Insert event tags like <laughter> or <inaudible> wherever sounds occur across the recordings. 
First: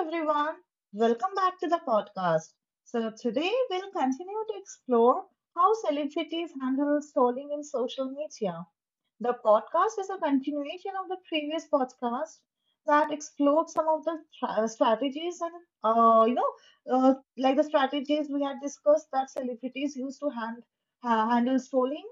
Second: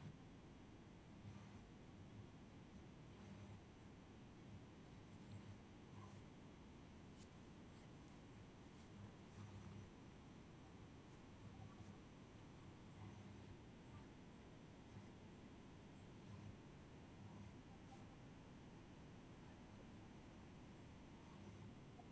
everyone. Welcome back to the podcast. So today we'll continue to explore how celebrities handle trolling in social media. The podcast is a continuation of the previous podcast that explored some of the strategies and, uh, you know, the strategies we had discussed that celebrities use to handle trolling.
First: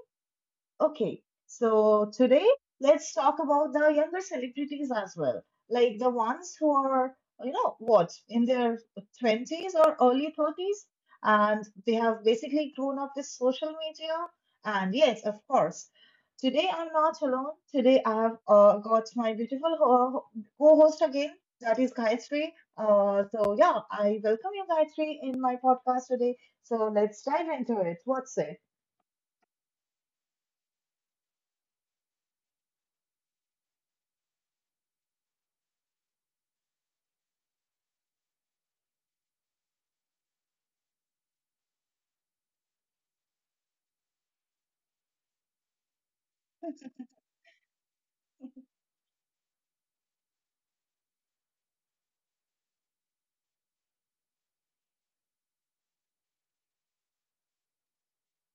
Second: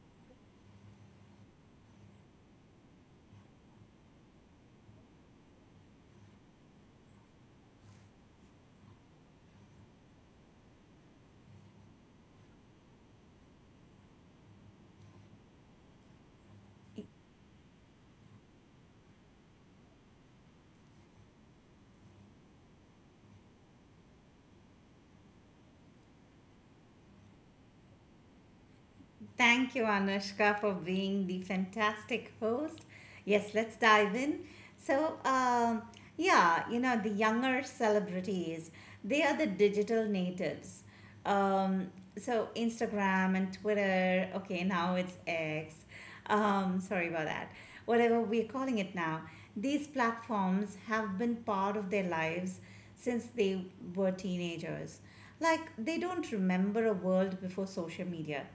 Okay, so today let's talk about the younger celebrities as well, like the ones who are, in their twenties or early thirties, and they have basically grown up with social media. And yes, of course, today I'm not alone. Today I have got my beautiful co host again, that is Gayatri. Yeah, I welcome you, Gayatri, in my podcast today. So let's dive into it. What's it? Thank you, Anushka, for being the fantastic host. Yes, let's dive in. So, um, yeah, you know, the younger celebrities, they are the digital natives. Um, Instagram and Twitter, okay, now it's X. Sorry about that. Whatever we're calling it now, these platforms have been part of their lives since they were teenagers. Like, they don't remember a world before social media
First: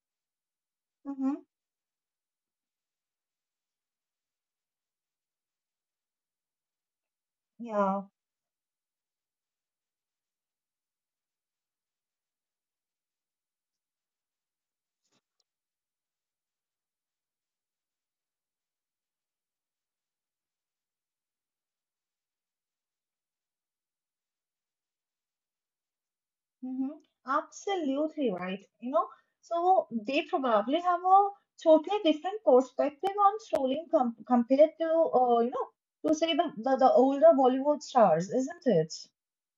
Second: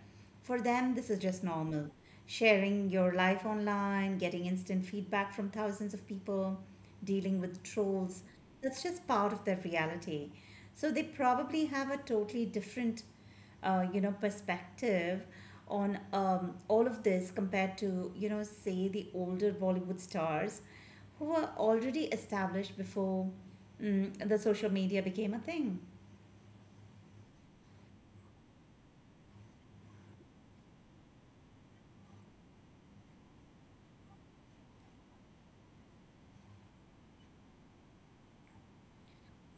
for them, this is Hmm. just normal. Sharing your life online, getting instant feedback from thousands of people, dealing with Yeah. trolls, that's just part of their reality. So they probably have a totally different, you know, perspective on all of this compared to, you know, say the older Bollywood stars who were already established before the social media became a thing. Hmm. Absolutely right. You know, so they probably have a totally different perspective on trolling compared to, to say the older Bollywood stars, isn't it?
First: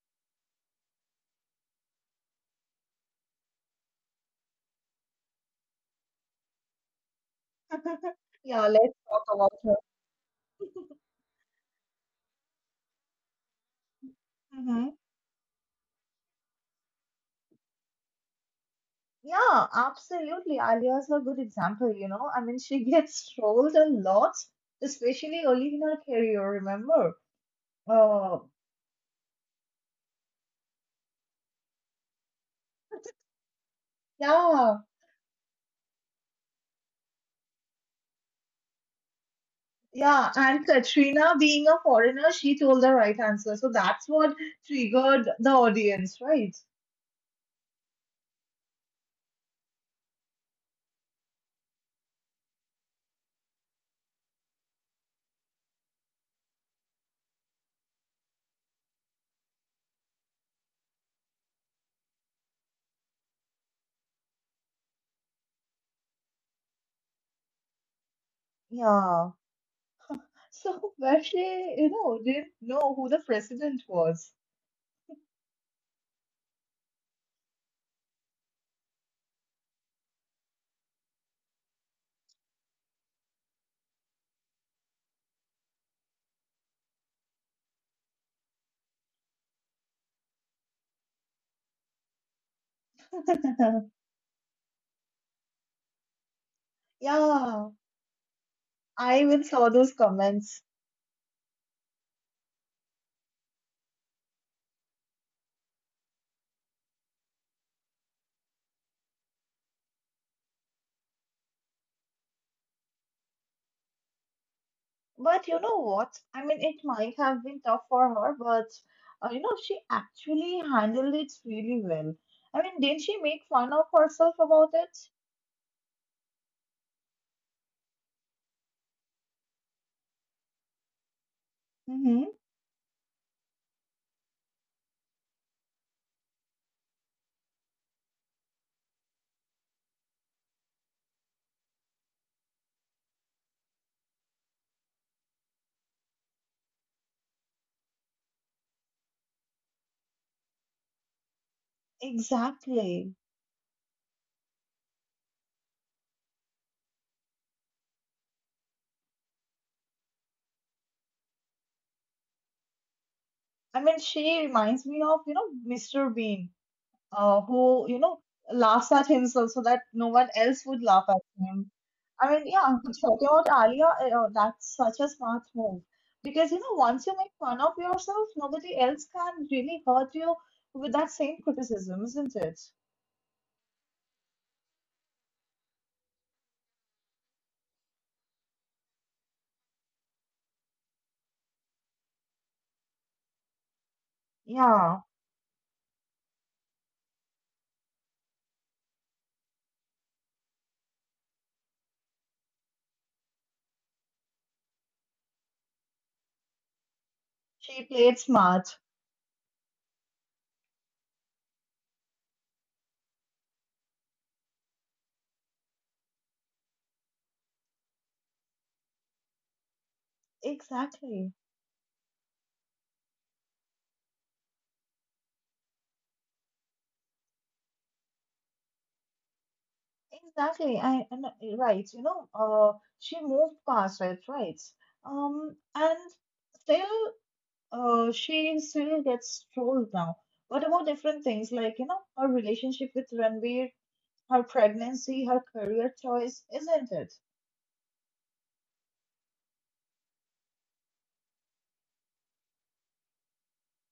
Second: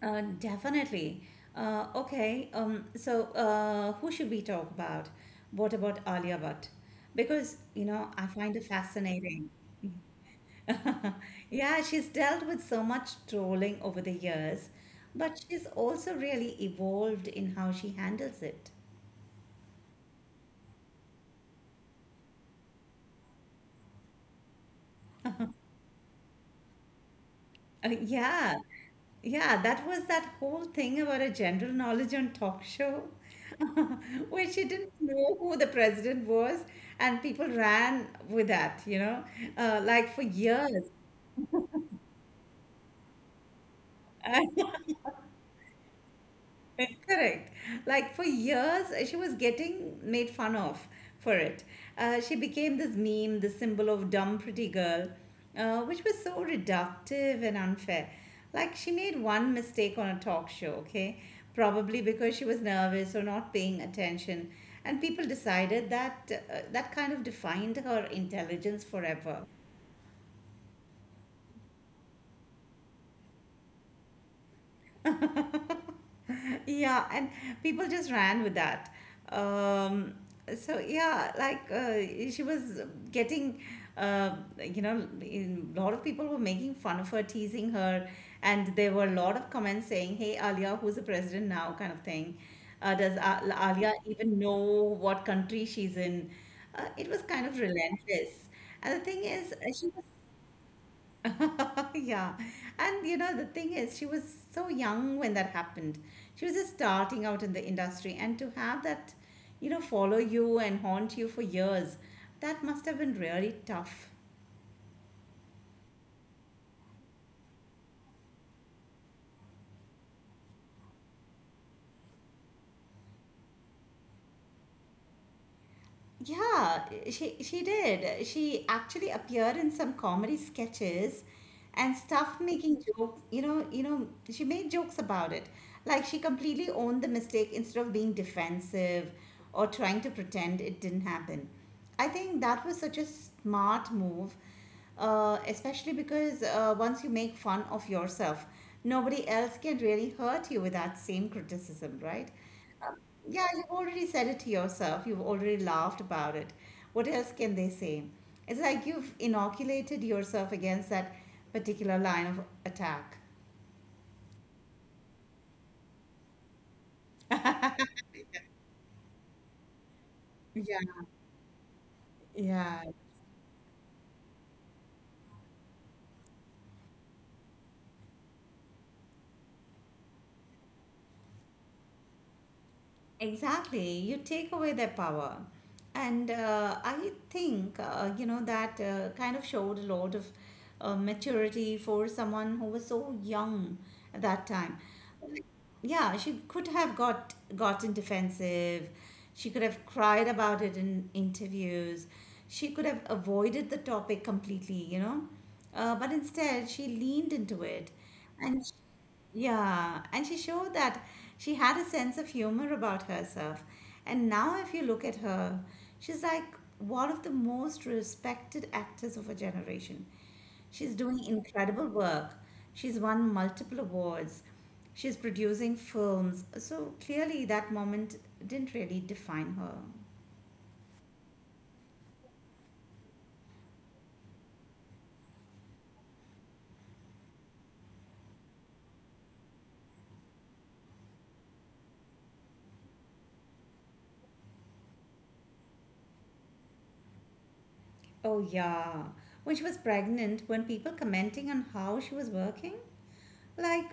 Definitely. Okay, so who should we talk about? What about Alia Bhatt? Because, you know, <laughs> I find her Yeah, let's talk fascinating. about her. <laughs> Yeah, she's dealt with so much trolling over the years, Hmm. but she's also really evolved in how she handles it. Yeah, absolutely. Alia is a good example, you know. I mean, she <laughs> gets trolled a lot, especially early in her career, remember? Uh, Yeah, yeah, that was that whole thing about a general knowledge on talk show, <laughs> where she yeah, didn't know who the president was, and people ran with that, you know, like for Yeah, and years. Katrina, being a foreigner, she told the right answer. So that's what triggered the audience, right? <laughs> Correct. Like for years, she was getting made fun of for it. She became this meme, the symbol of dumb pretty girl, which was so reductive and unfair. Like she made one mistake on a talk show, okay? Probably because she was nervous or not paying attention. And people decided that that kind of defined her intelligence Yeah. forever. So where, you know, didn't know who the president was. <laughs> Yeah, and people just ran with that. Um, so yeah, she was getting, uh, you know, a lot of people were making fun of her, teasing her, and there were a lot of comments saying, "Hey, Alia, who's the president now?" kind of thing. Does Alia even know what country she's in? It was kind of Yeah, relentless. And the I thing even is, saw uh, she those comments. <laughs> yeah. And you know, the thing is, she was so young when that happened. She was just starting out in the industry, and to have that, you know, follow you and haunt you for years, that must have been really tough. But you know what? I mean, it might have been tough for her, but you know, she actually handled it really well. I mean, didn't she make fun of herself about it? Yeah, she did. She actually appeared in some comedy sketches and Mm-hmm. stuff, making jokes. She made jokes about it. Like she completely owned the mistake instead of being defensive or trying to pretend it didn't happen. I think that was such a smart move, especially because once you make fun of yourself, nobody else can really hurt you with that same criticism, right? Exactly. Yeah, you've already said it to yourself. You've already laughed about it. What else can they say? It's like you've inoculated yourself against that particular line of attack. I mean, she reminds me of, you know, Mr. Bean, who, you know, laughs at himself so that no one else Yeah, would laugh at him. I mean, yeah, yeah, talking about Alia, that's such a smart move because, you know, once you make fun of yourself, nobody else can really hurt you with that same criticism, isn't it? exactly, you take away their power. And I think you know, that kind of showed a lot of maturity for someone who was so young at that time. Yeah, Yeah, she could have gotten defensive. She could have cried about it in interviews. She could have avoided the topic completely, you know. But instead, she leaned into she it. played And. smart. Yeah, and she showed that she had a sense of humor about herself. And now, if you look at her, she's like one of the most respected actors of her generation. She's doing Exactly. incredible work. She's won multiple awards. She's producing films. So clearly, that moment didn't really define her. Exactly. I and right, you know, She moved past it, right? And still she still gets trolled now. What about different things, like, you know, her relationship with Ranveer, her pregnancy, her career choice, isn't it? Oh, yeah. When she was pregnant, when people commenting on how she was working, like,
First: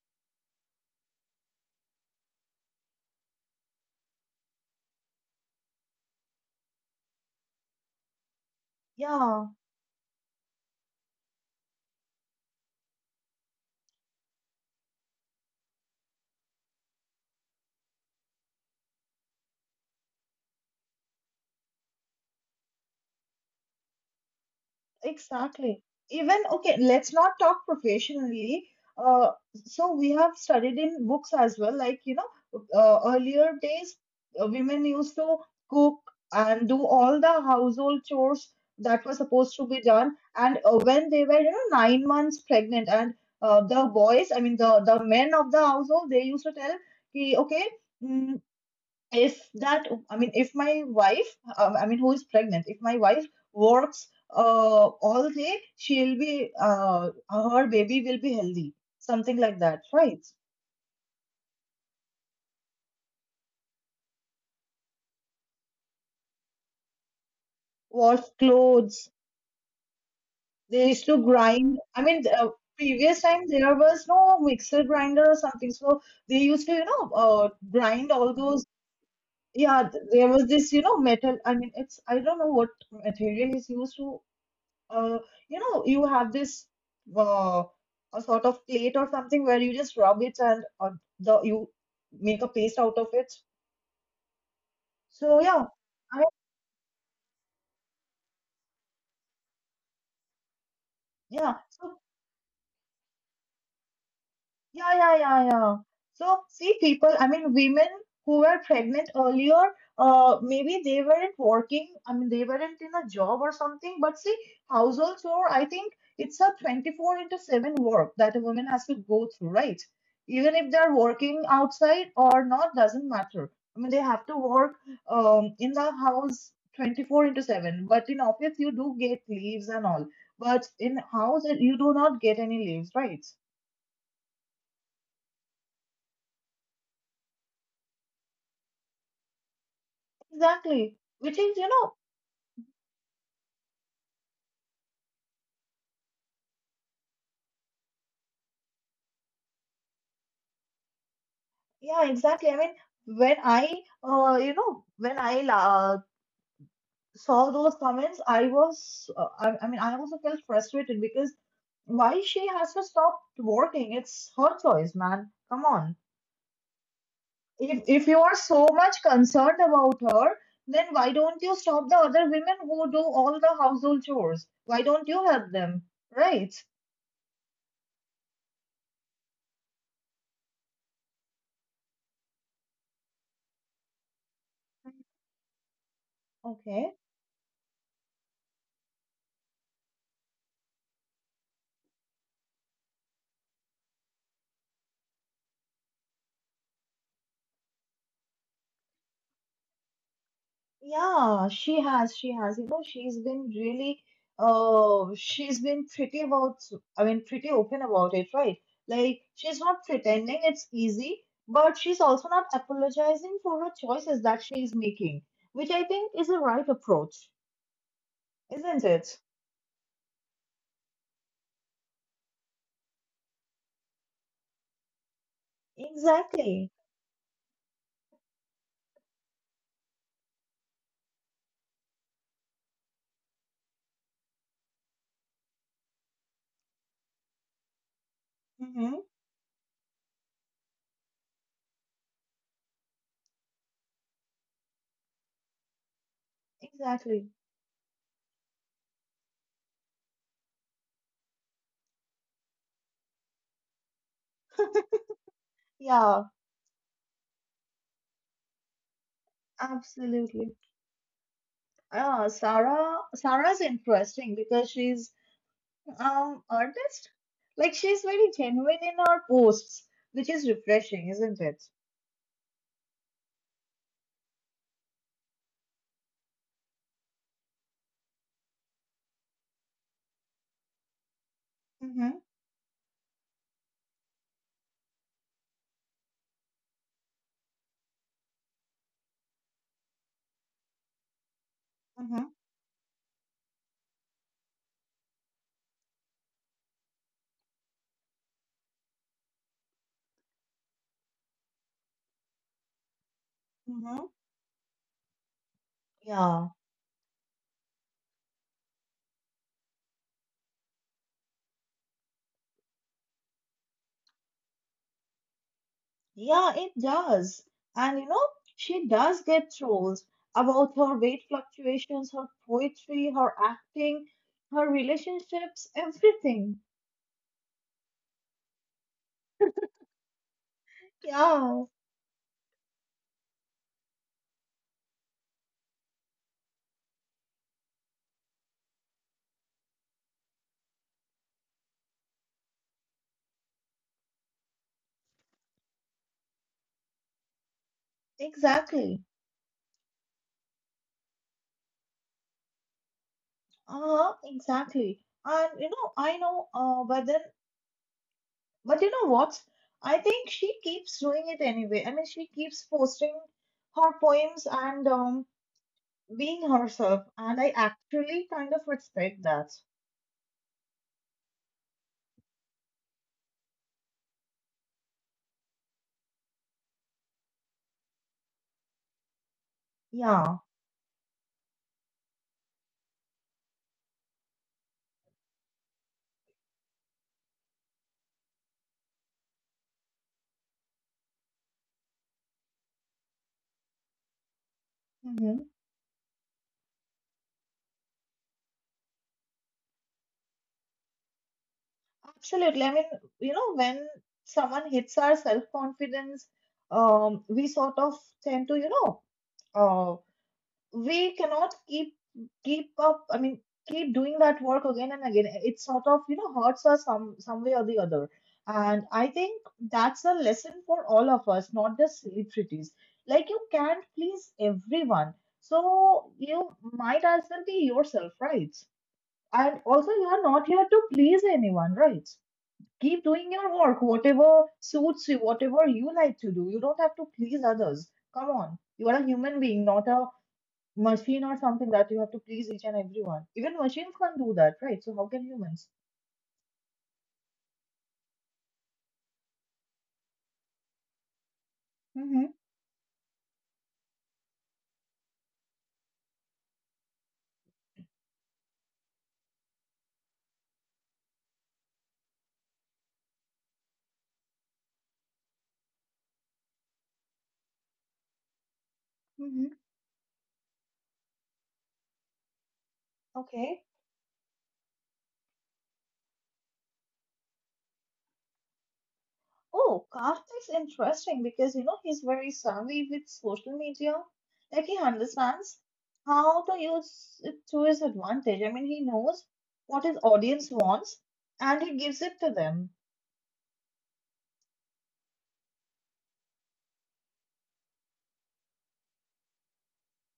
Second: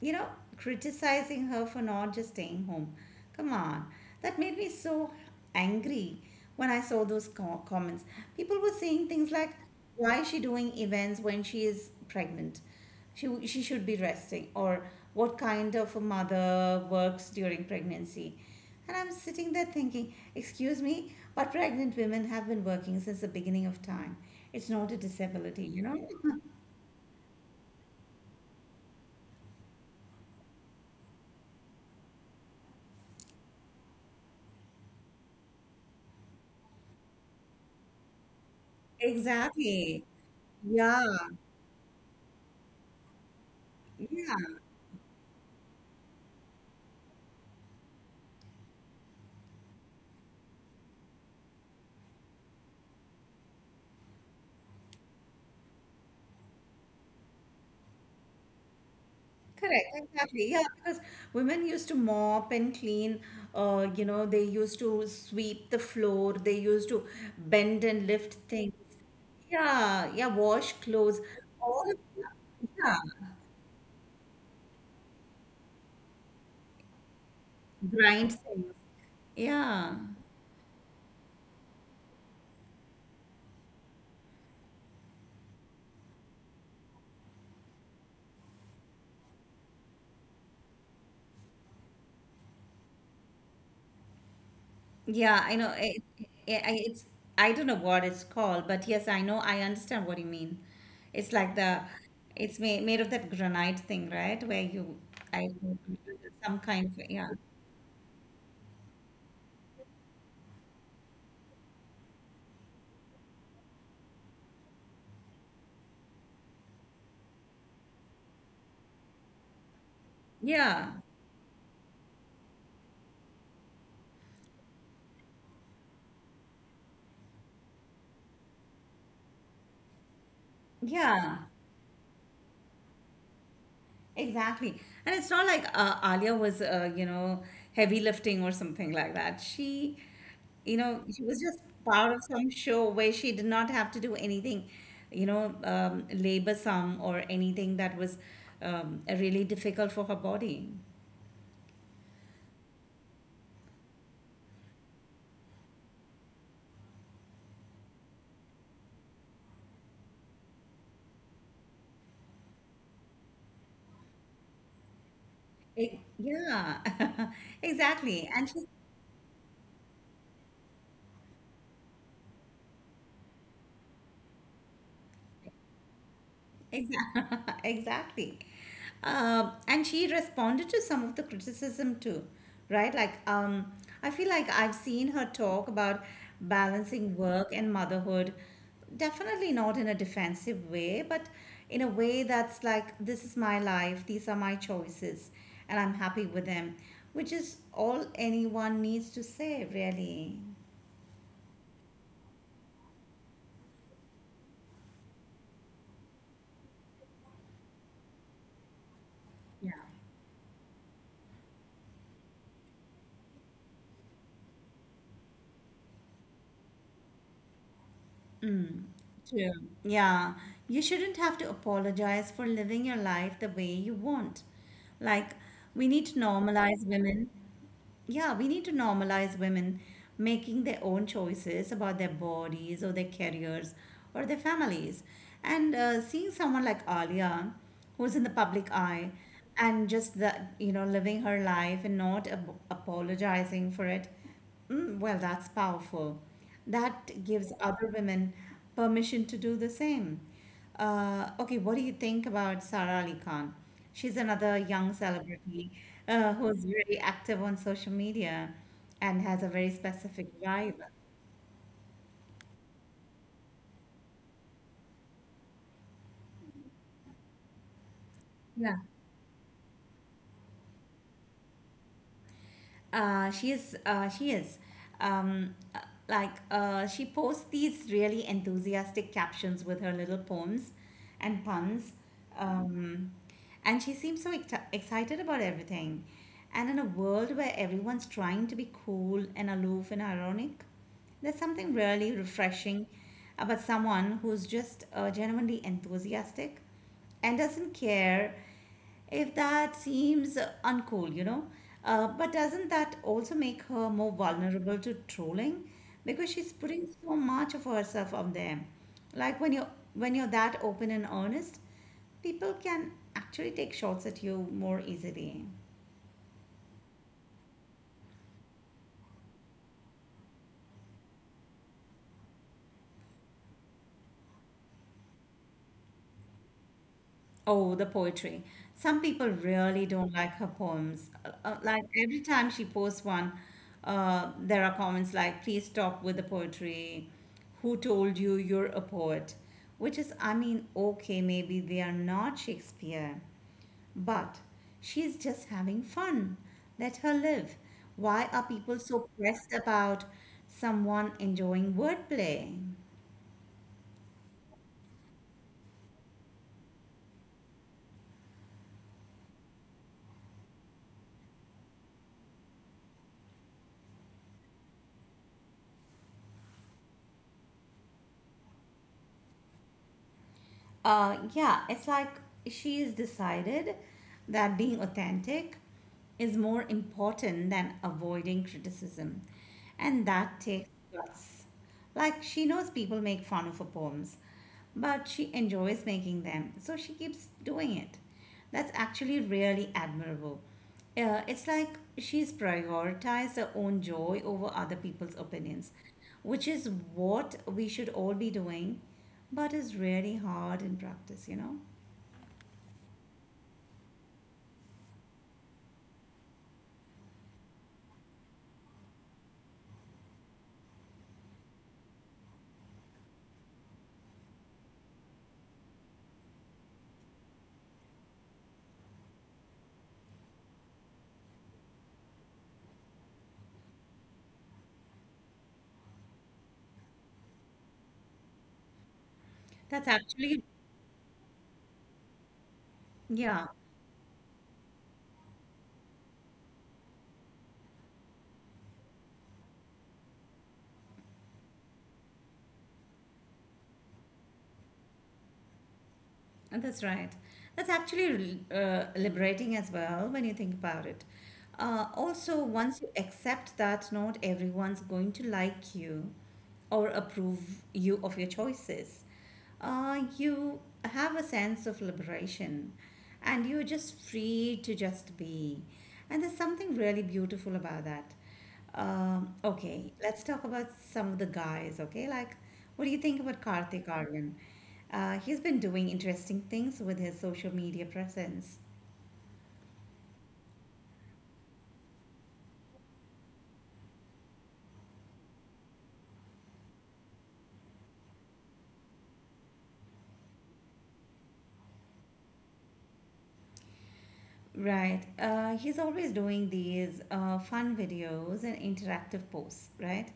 you know, criticizing her for not just staying home. Come on. That made me so angry when I saw those comments. People were saying things like, Yeah. why is she doing events when she is pregnant? She should be resting. Or what kind of a mother works during pregnancy? And I'm sitting there thinking, excuse me, but pregnant women have been working since the beginning of time. It's not a disability, you Exactly. know? <laughs> Even, okay, let's not talk professionally. Uh, so we have studied in books as well. Like, you know, earlier days, women used to cook and do all the household chores that were supposed to be Exactly. done. And when Yeah. they were, you know, 9 months pregnant, and the boys, Yeah. I mean, the men of the household, they used to tell, "Ki, okay, mm, if that, if my wife, who is pregnant, if my wife works all day, she'll be, her baby will be healthy," something like that, Correct, right? exactly. Yeah, because women used to mop and clean, you know, they used to sweep the floor, they used to bend and Wash lift things. clothes. Yeah, yeah, wash They used to clothes, grind, all of that. previous Yeah, time there was no mixer grinder or something, so they used to, you know, grind grind all those. things. Yeah, Yeah, there was this, you know, metal, it's, I don't know what material is used to, uh, you know, you have this, uh, a sort of plate or something, where you just rub it and, the you make a paste out of it. yeah, So I yeah, know. I it, I- it's, I don't know what it's called, but yes, I know, I understand what you mean. It's like yeah. the, So it's made of that granite thing, right? Yeah, yeah, yeah, I, yeah. So, some see, kind of, people, I yeah, mean, women who were pregnant earlier, maybe they weren't working, I mean, they weren't in a job or something, but see, household chore, I think it's a 24 into 7 work that a woman has to go through, right? Even if yeah. they're working outside or not, doesn't matter. I mean, they have to work in the house 24 into 7, but in office, you do get leaves and all. But in Yeah, house, you do not get any leaves, right? exactly. And it's not like Alia was, you know, heavy lifting or something like that. You Exactly, know, she which was is, just you know, part of some show where she did not have to do anything, you know, labor some or anything that was really difficult for her body. yeah, exactly. I mean, when I saw those comments, I was, I mean, I also felt frustrated because why she has to stop working? It's her choice, man. Come on. Yeah, <laughs> If you exactly. are And she so much concerned about her, then why don't you stop the other women who do all the household chores? Why don't you help them? Right? Exactly. <laughs> exactly. And she responded to some of the criticism too, right? Like, I feel like I've seen her talk about Okay. balancing work and motherhood, definitely not in a defensive way, but in a way that's like, this is my life, these are my choices, and I'm happy with them, which is all anyone needs to say, really. Yeah, she has. She has. You know, she's been really, she's been pretty about, I mean, pretty open about it, right? Like, she's not pretending it's easy, but she's also not apologizing for her choices that she's making, which I think is the right approach, Mm. isn't it? True. Yeah. You shouldn't have to apologize for living your life the way you want. Like, we need to Exactly. normalize women. Yeah, we need to normalize women making their own choices about their bodies or their careers or their families. And seeing someone like Alia, who's in the public Mm-hmm. eye, and just the you know living her life and not apologizing for it. Mm, well, that's powerful. That Exactly. gives other women permission to do the same. Okay, what do you think about Sara Ali Khan? She's another young celebrity Yeah, who's very active on social media and has a very specific absolutely. vibe. Sarah's interesting because she's, artist. Like she's very Yeah. genuine in her posts, which is refreshing, isn't it? She is um, uh, like she posts these really enthusiastic captions with her little poems and puns, Mm-hmm, um, and she seems so excited about everything, and in a world where everyone's trying to be cool and aloof and ironic, there's something really mm-hmm, refreshing about someone who's just genuinely enthusiastic and doesn't care if that seems uncool, you know. But doesn't that also make her mm-hmm. more vulnerable to trolling? Because Yeah, she's putting so much of herself out there. Like when you're that open and honest, people can actually take shots at you more easily. yeah, it does. And, you know, she does get trolls about her weight fluctuations, her poetry, her acting, her relationships, everything. Oh, the poetry. Some people really don't like her poems. Yeah, Like every time she posts one, there are comments like, please stop with the poetry. Who told you you're a poet? Which is, I mean, okay, maybe we are not Shakespeare, but she's just having fun. Let her live. Why are people exactly. so pressed about someone enjoying wordplay? Huh, exactly. And, you know, I know, but you know what? I think she keeps doing it anyway. I mean, she keeps posting her poems and, being herself, and I actually kind of respect that. Yeah, it's like she's decided that being authentic is more important than avoiding criticism. And Yeah. that takes guts. Like, she knows people make fun of her poems, but she enjoys making them, so she keeps doing it. That's actually really admirable. It's like she's prioritized her own joy over other people's Mhm. opinions, which is what we should all be doing, but is really hard in practice, you know? Absolutely. I mean, you know, when someone hits our self-confidence, we sort of tend to, you know, uh, we cannot keep up. I mean, keep doing that work again and again. It sort of, you know, hurts us some way or the other. And I think that's a lesson for all of us, not just celebrities. Like you can't please everyone, so you might as well be yourself, right? And That's also, you are actually, not here to please anyone, right? Keep doing yeah, your work, whatever suits you, whatever you like to do. You don't have to please others. Come on, you are a human being, not a machine or something that you have to please each and everyone. Even machines can't do that, right? So how can humans? that's right. That's actually liberating as well when you think about it. Mm-hmm. Also, once you accept that not everyone's going to like you or approve you of your choices, you have a sense of liberation and you're just free to just be. And there's something really beautiful about that. Mm-hmm. Okay, let's talk about some of the guys, okay? Like, what do you think about Okay. Karthik Aryan? He's been doing interesting things with his social media presence. Oh, Kafka is interesting because, you know, he's very savvy with social media. Like he understands how to use it to his advantage. I mean, he knows what his audience wants and he gives it to them. Right. He's always doing these fun videos and interactive posts, right?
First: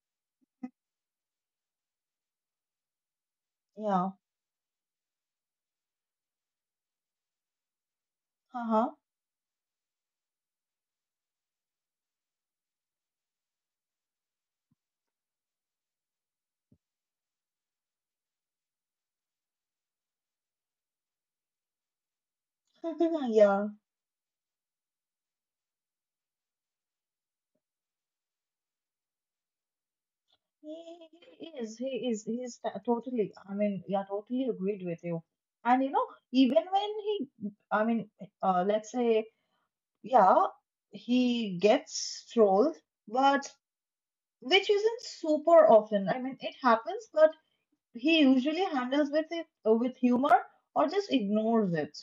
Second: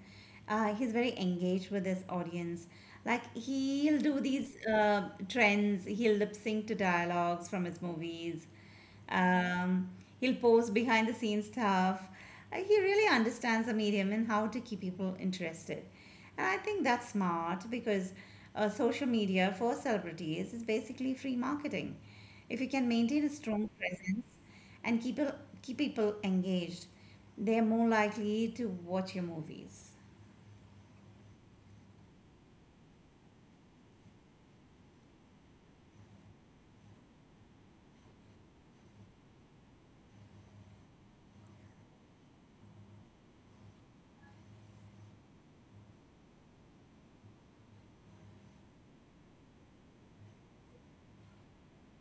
He's very engaged with his audience. Like he'll Yeah. do these trends, he'll lip sync to dialogues from his movies. Uh-huh. Um, he'll post behind the scenes stuff. He really understands the medium and how to keep people interested. And I think that's smart because social media for celebrities is basically free marketing. If you can maintain <laughs> a Yeah, strong presence, and keep people engaged, they're more likely to watch your movies. he he is. He is. He is totally. I mean, yeah, totally agreed with you. And you know, even when he, I mean, uh, let's say, yeah, he gets trolled, but which isn't super often. I mean, it happens, but he usually handles with it with humor or just ignores it.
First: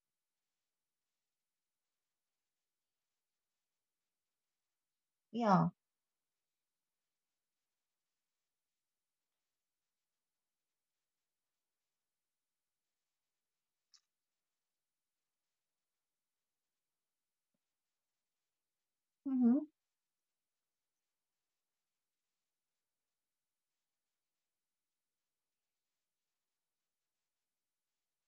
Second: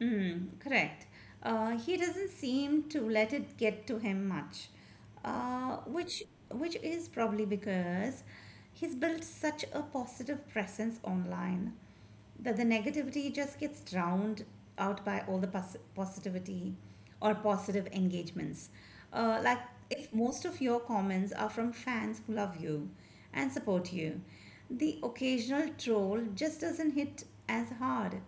Mm, correct. He doesn't seem to let it get to him much, Yeah. uh, which which is probably because he's built such a positive presence online, that the negativity just gets drowned out by all the positivity or positive engagements. Like Mm-hmm. if most of your comments are from fans who love you and support you, the occasional troll just doesn't hit as hard.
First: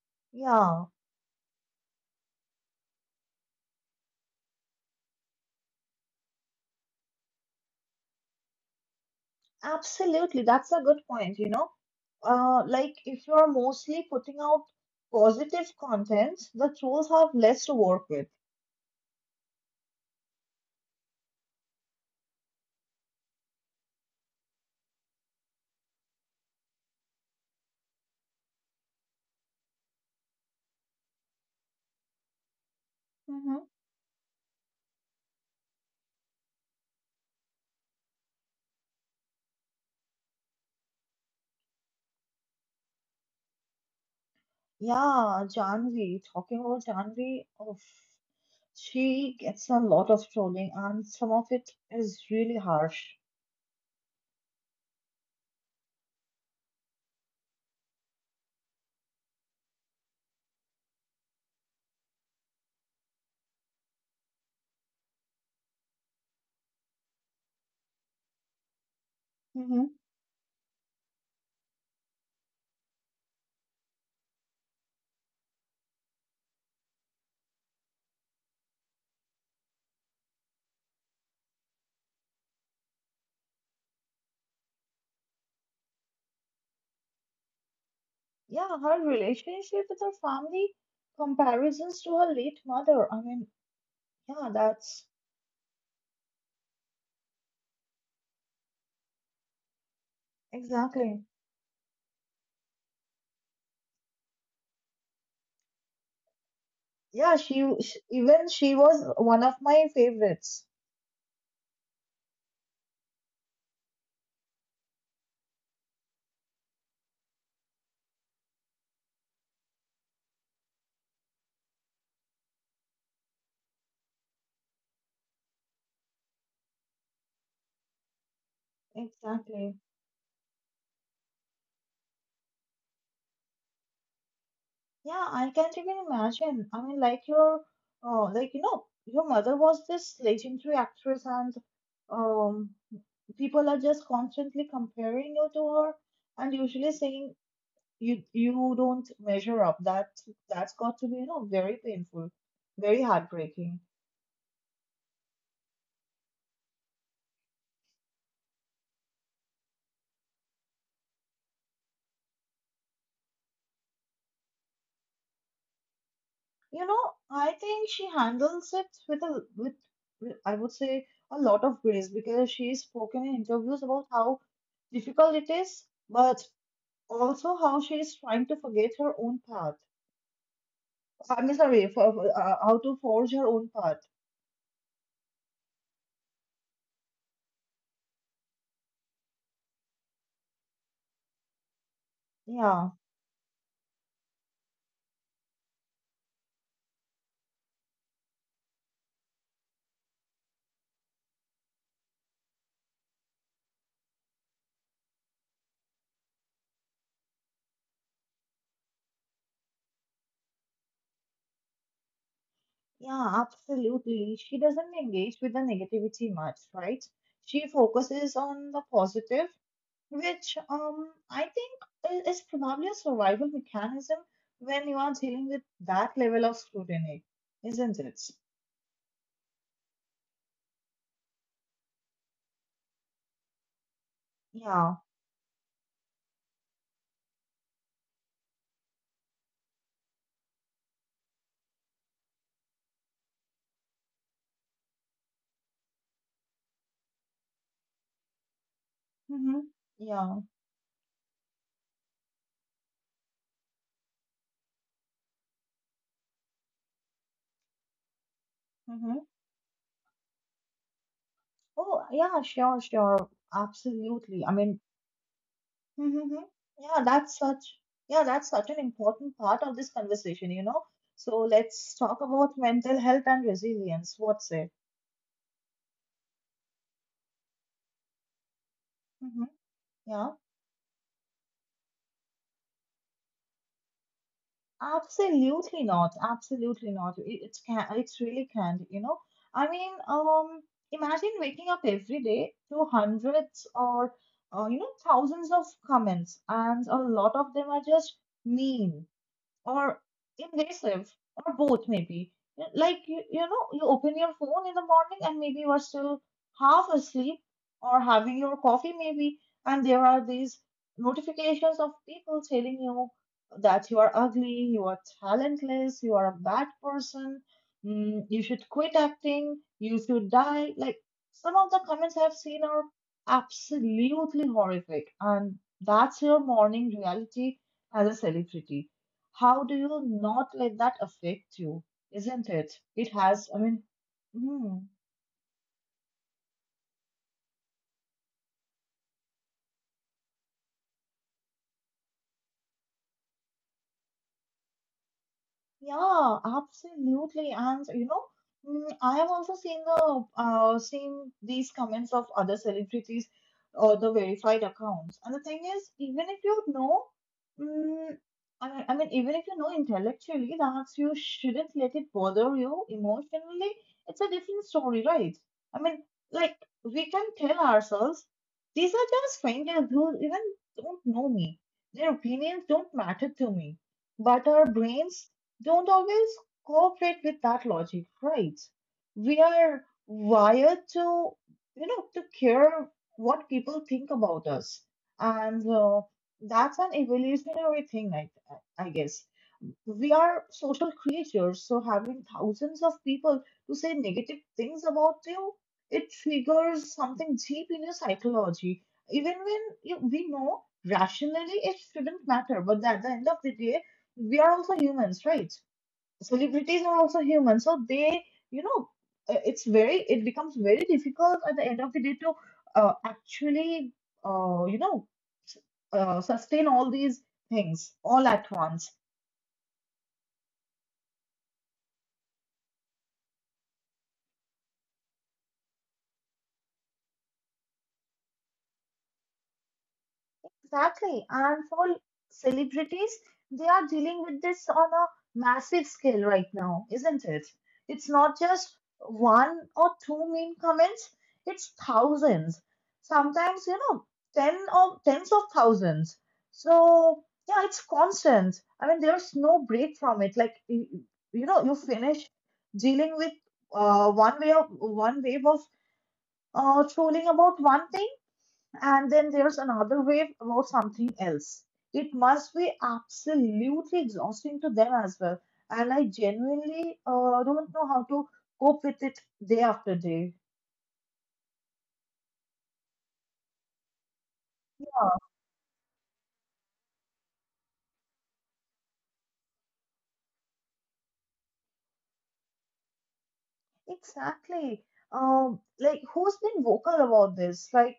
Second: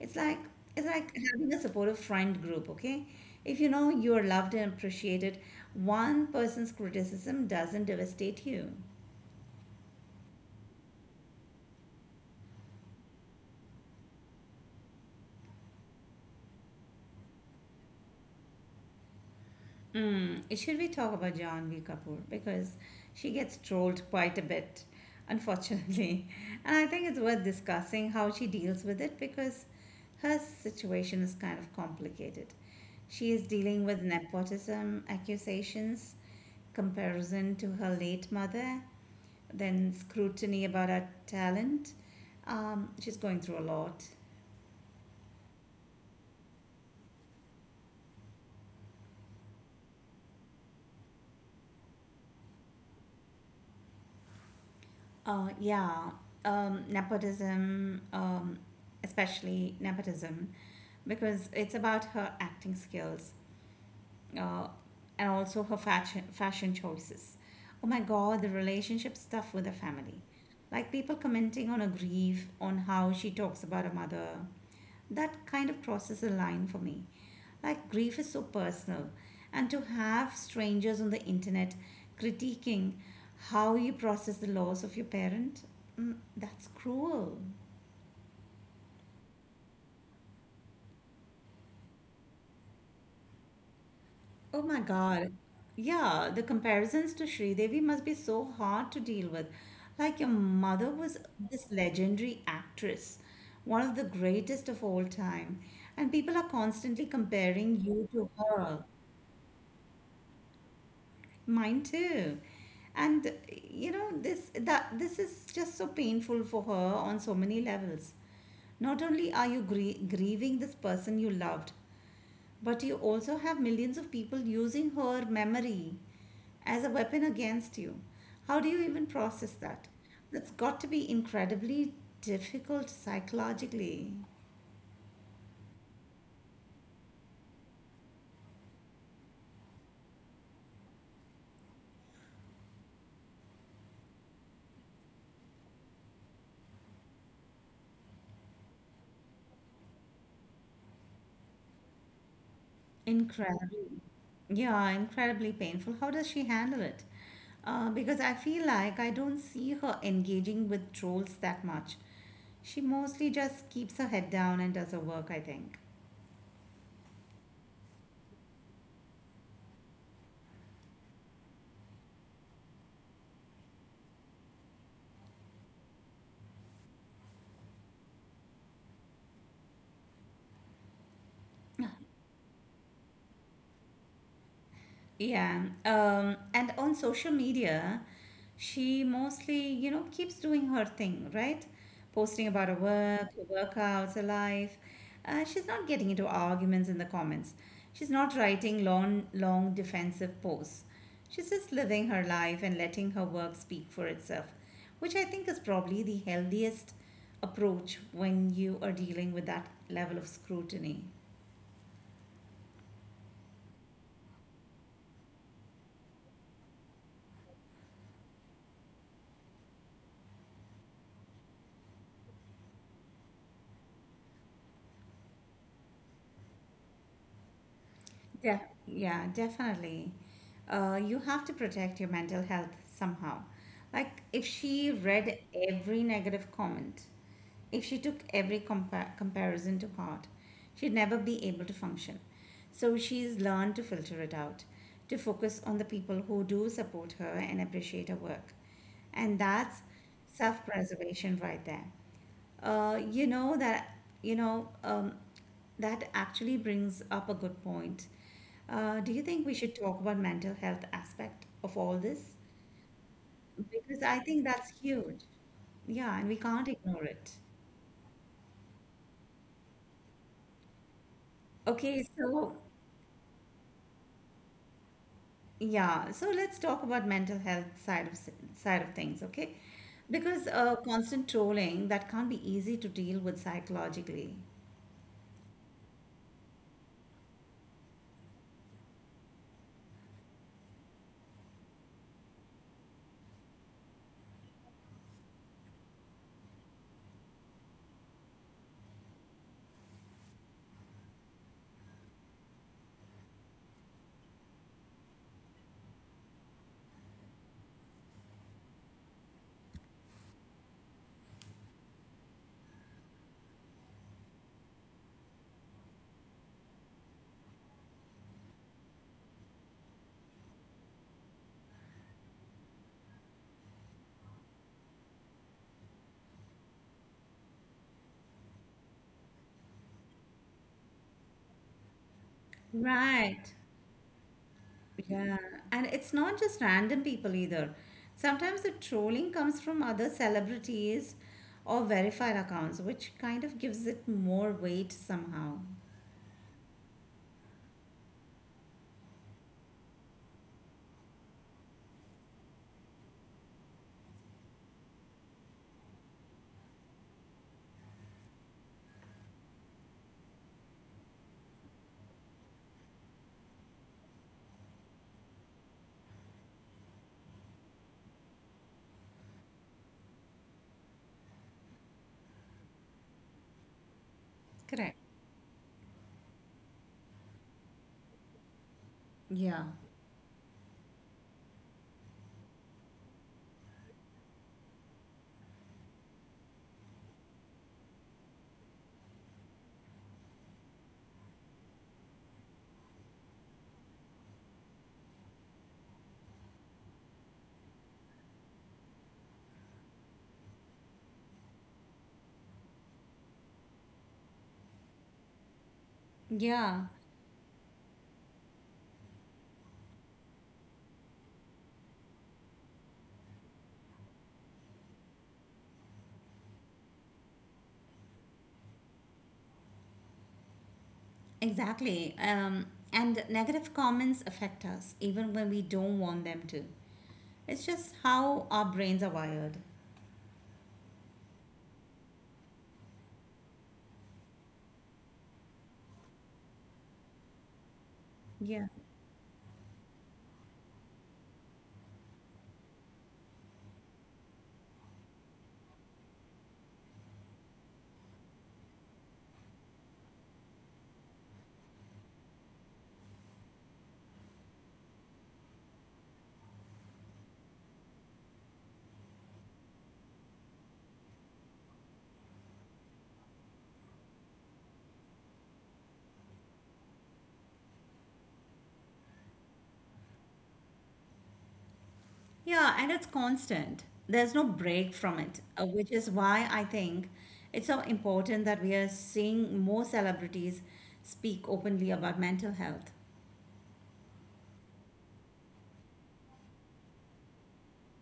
It's like it's Yeah. like having a supportive friend group, okay? If you know you are loved and appreciated, one person's criticism doesn't devastate you. Absolutely, that's a good point, you know. Like if you're mostly putting out positive content, the trolls have less to work with. Mm, should we talk about Janvi Kapoor? Because she gets trolled quite a bit, unfortunately. <laughs> And I think it's worth discussing how she deals with it because her situation is kind of complicated. She is Hmm. dealing with nepotism accusations, comparison to her late mother, then scrutiny about her talent. She's going through a lot. Yeah, talking about Janvi, oh, she gets a lot of trolling and some of it is really harsh. Yeah, nepotism, especially nepotism because it's about her acting skills uh, and also her fashion choices. Oh my God, the relationship stuff Hmm. with her family, like people commenting on her grief, on how she talks about her mother. That kind of crosses a line for me. Like grief is so personal, and to have strangers on the internet critiquing how you process the loss of your parent, that's cruel. Yeah, her relationship with her family, comparisons to her late mother. I mean, yeah, Oh that's— my God. Yeah, the comparisons to Sridevi must be so hard to deal with. Like your mother Exactly. was this legendary actress, one of the greatest of all time. And people are constantly Yeah, comparing she, you to even she her. was one of my favorites. Mine too. And you know, this is just so painful for her on so many levels. Not only are you grieving this person you loved, but you also have millions of people using her memory as a weapon against you. How do you even process Exactly. that? That's got to be incredibly difficult psychologically. Yeah, I can't even imagine. I mean, like your, like, you know, your mother was this legendary actress, and, um, people are just constantly comparing you to her, and usually saying you don't measure up. That's got to be, you know, very painful, very heartbreaking. Incredibly. Yeah, incredibly painful. How does she handle it? Because I feel like I don't see her engaging with trolls that much. She mostly just keeps her head down and does her work, I think. You know, I think she handles it with a I would say a lot of grace because she's spoken in interviews about how difficult it is, but also how she is trying to forget her own path. I mean, sorry, how to forge her own path. Yeah. And on social media, she mostly, you know, keeps doing her thing, right? Posting about her Yeah, work, her workouts, her life. She's not getting into arguments in the comments. She's not writing long defensive posts. She's just living her life and letting her work speak for itself, which I think is probably the healthiest approach when you are dealing with that level of scrutiny. yeah, absolutely. She doesn't engage with the negativity much, right? She focuses on the positive, which, I think is probably a survival mechanism when you are dealing with that level of scrutiny, isn't it? Def- yeah, definitely. You have to protect your mental health somehow. Like, if she Yeah. read every negative comment, if she took every comparison to heart, she'd never be able to function. So, she's learned to filter it out, to focus on the people who do support her and appreciate her work. And Mm-hmm. that's Yeah. self preservation right there. Uh, you know that you know um, that actually brings up a good point. Do Mm-hmm. you think we should talk about mental health aspect of all Oh, this? yeah, sure, sure. Because I think Absolutely. I that's mean, huge. Yeah, and we mm-hmm. can't ignore Yeah, it. that's such yeah, that's such an important part of this conversation, you know. So let's Okay, talk so about mental health and resilience. What's it? yeah, so let's talk about mental health side of things, Mm-hmm. okay? Yeah, Because constant trolling that can't be easy to deal with psychologically. absolutely not. Absolutely not. It can. It really can't. You know. I mean, imagine waking up every day to hundreds or, you know, thousands of comments, and a lot of them are just mean, or invasive, or both maybe. Like, you know, you open your phone in the morning and maybe you are still half asleep or having your coffee maybe, and there are these notifications of people telling you that you are ugly, you are talentless, you are a bad person, mm, you should quit acting, you should die. Like, some of the comments I've seen are absolutely horrific, and that's your morning reality as a celebrity. How do you not let that affect you? Isn't it? It Right. has, I mean, hmm. Yeah, and it's not just random people either. Sometimes the trolling comes from other celebrities or verified accounts, which kind of gives it more weight somehow. Yeah, absolutely. And, you know, mm, I have also seen the seen these comments of other celebrities or the verified accounts. And the thing is, even if you know, mm, I mean, even if you know intellectually that you shouldn't let it bother you emotionally, it's a different story, right? I mean, like we can tell ourselves these are just strangers who even don't know me. Their opinions don't matter to me. But our Correct. brains don't always cooperate with that logic, right? We Yeah. are wired to, you know, to care what people think about us, and that's an evolutionary thing, I guess. We are social creatures, so having thousands of people to say negative things about you, it triggers something deep in your psychology. Even when we know rationally it shouldn't matter, but at the end of the day, we are also humans, right? Celebrities are Yeah, also human, so they, you know, it's very it becomes very difficult at the end of the day to actually, you know, s- sustain all these things all at once. exactly. And negative comments affect us even when we don't want them to. It's just how our brains are wired. Exactly. And for celebrities, they are dealing with this on a massive scale right now, isn't it? It's not just one or two mean comments, it's thousands. Sometimes, you know, 10 or tens of thousands. So, yeah, it's constant. I mean, there's no break from it. Like, you know, you finish dealing with one wave of trolling about one thing, and then there's another wave about something else. It must be absolutely exhausting to them as well. And I genuinely don't know how to cope with it day after day. Yeah, and it's constant. There's no break from it, which is why I think it's so important that we are seeing more celebrities speak openly about mental health. Exactly. Like, who's been vocal about this? Like,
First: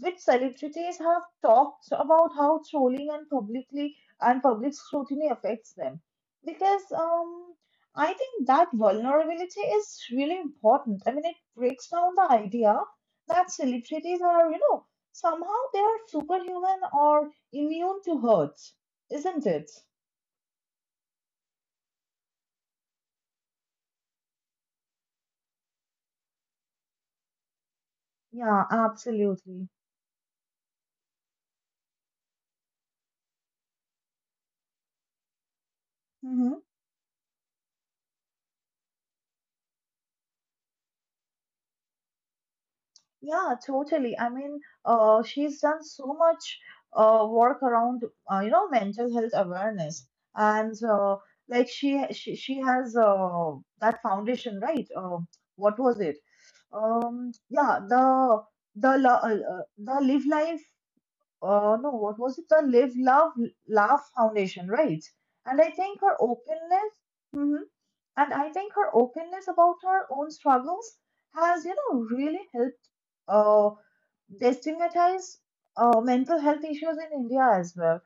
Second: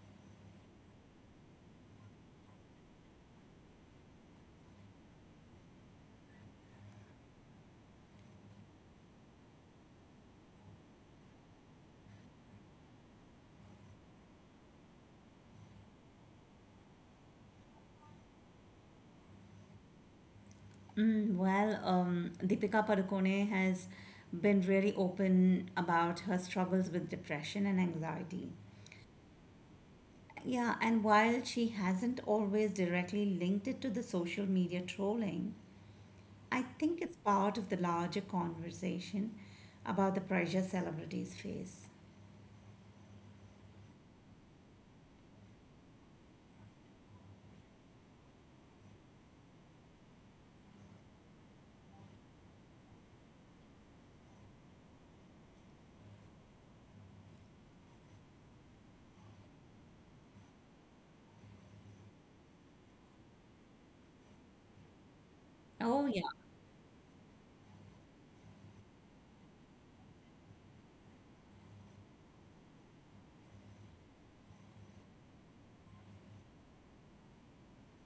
which celebrities have talked about how trolling and publicly and public scrutiny affects them, because I think that vulnerability is really important. I mean, it breaks down the idea that celebrities are, you know, somehow they are superhuman or immune to hurt, isn't it? Deepika Padukone has been really open about her struggles with depression and anxiety. Yeah, absolutely. Yeah, and while she hasn't always directly linked it to the social media trolling, Mm-hmm. I think it's part of the larger conversation about the pressure celebrities face. Yeah, totally. I mean, she's done so much work around, you know, mental health awareness, and like she has, that foundation, right? What was it? Yeah, the the Live Life. No, what was it? The Live Love Laugh Foundation, right? And I think Oh her yeah. openness. Mm-hmm, and I think her openness about her own struggles has, you know, really helped uh, destigmatize mental health issues in India as well.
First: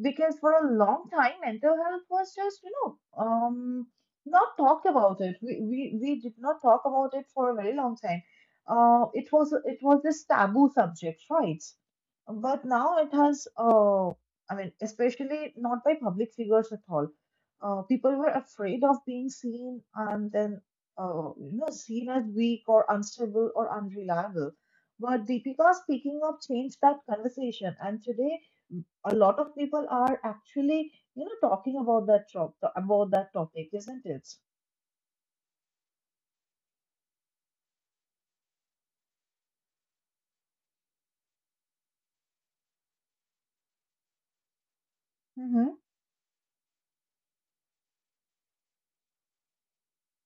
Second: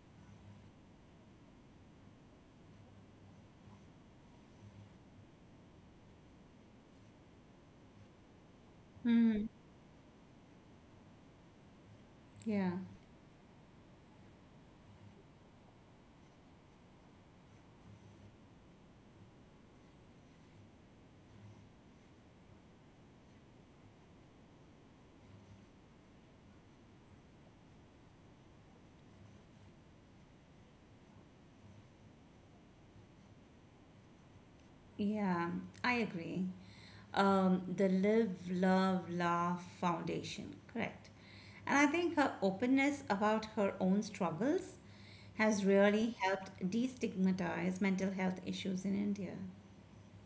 Because for a long time, mental health was just, you know, not talked about it. We did not talk about it for a very long time. Mm, It was this taboo subject, right? But yeah. now it has, I mean, especially not by public figures at all. Uh, people were afraid of being seen and then, you know, seen as weak or unstable or unreliable. But Deepika speaking up changed that conversation, and today a lot of people are actually, you know, talking about about that topic, isn't it? Yeah, I agree. The Live, Love, Laugh Foundation, correct. And I think her openness about her own struggles has Mm-hmm. really helped destigmatize mental health issues in India.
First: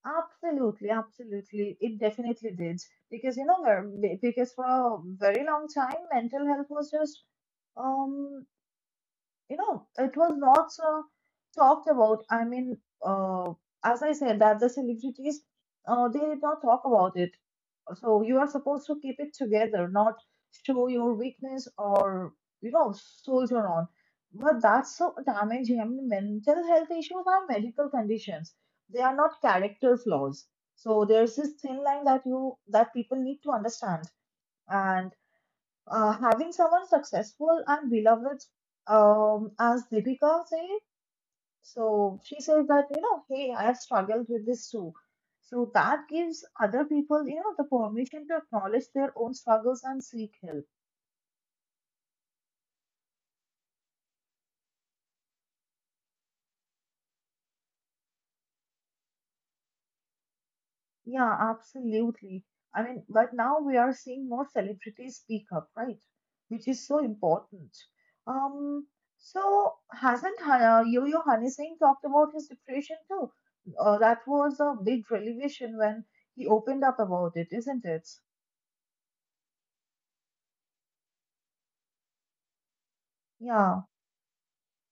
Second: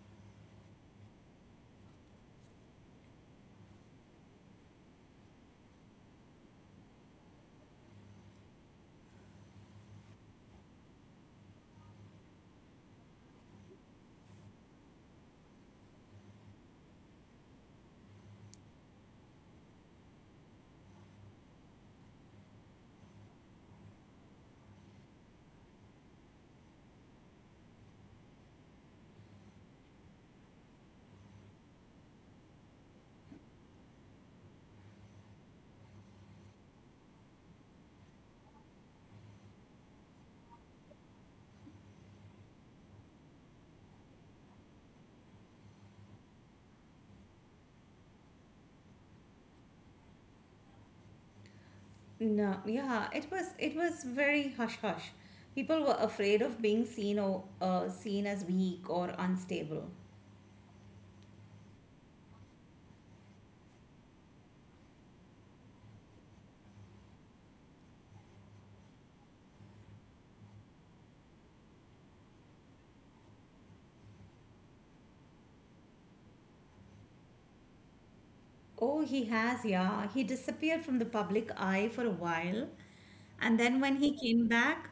Absolutely, absolutely. It definitely did. Because, you know, because for a very long time, mental health was just, um, you know, it was not so talked about. I mean, uh, as I said, that the celebrities, they did not talk about it. So you are supposed to keep it together, not show your weakness or, you know, soldier on. But that's so damaging. I mean, mental health issues are medical conditions. They are not character flaws. So there's this thin line that you that people need to understand. And having someone successful and beloved, as Deepika said, so she says that, you know, hey, I have struggled with this too. So that gives other people, you know, the permission to acknowledge their own struggles and seek help. No, yeah, it was very hush hush. People were afraid of being seen or seen as weak or unstable. Yeah, absolutely. I mean, but now we are seeing more celebrities speak up, right? Which is so important. Um, so hasn't Yo-Yo Honey Singh talked about his depression too? That was a big revelation when he opened up about it, isn't it? Oh, he has, yeah. He disappeared from the public eye for a while. And then Yeah. when he came back,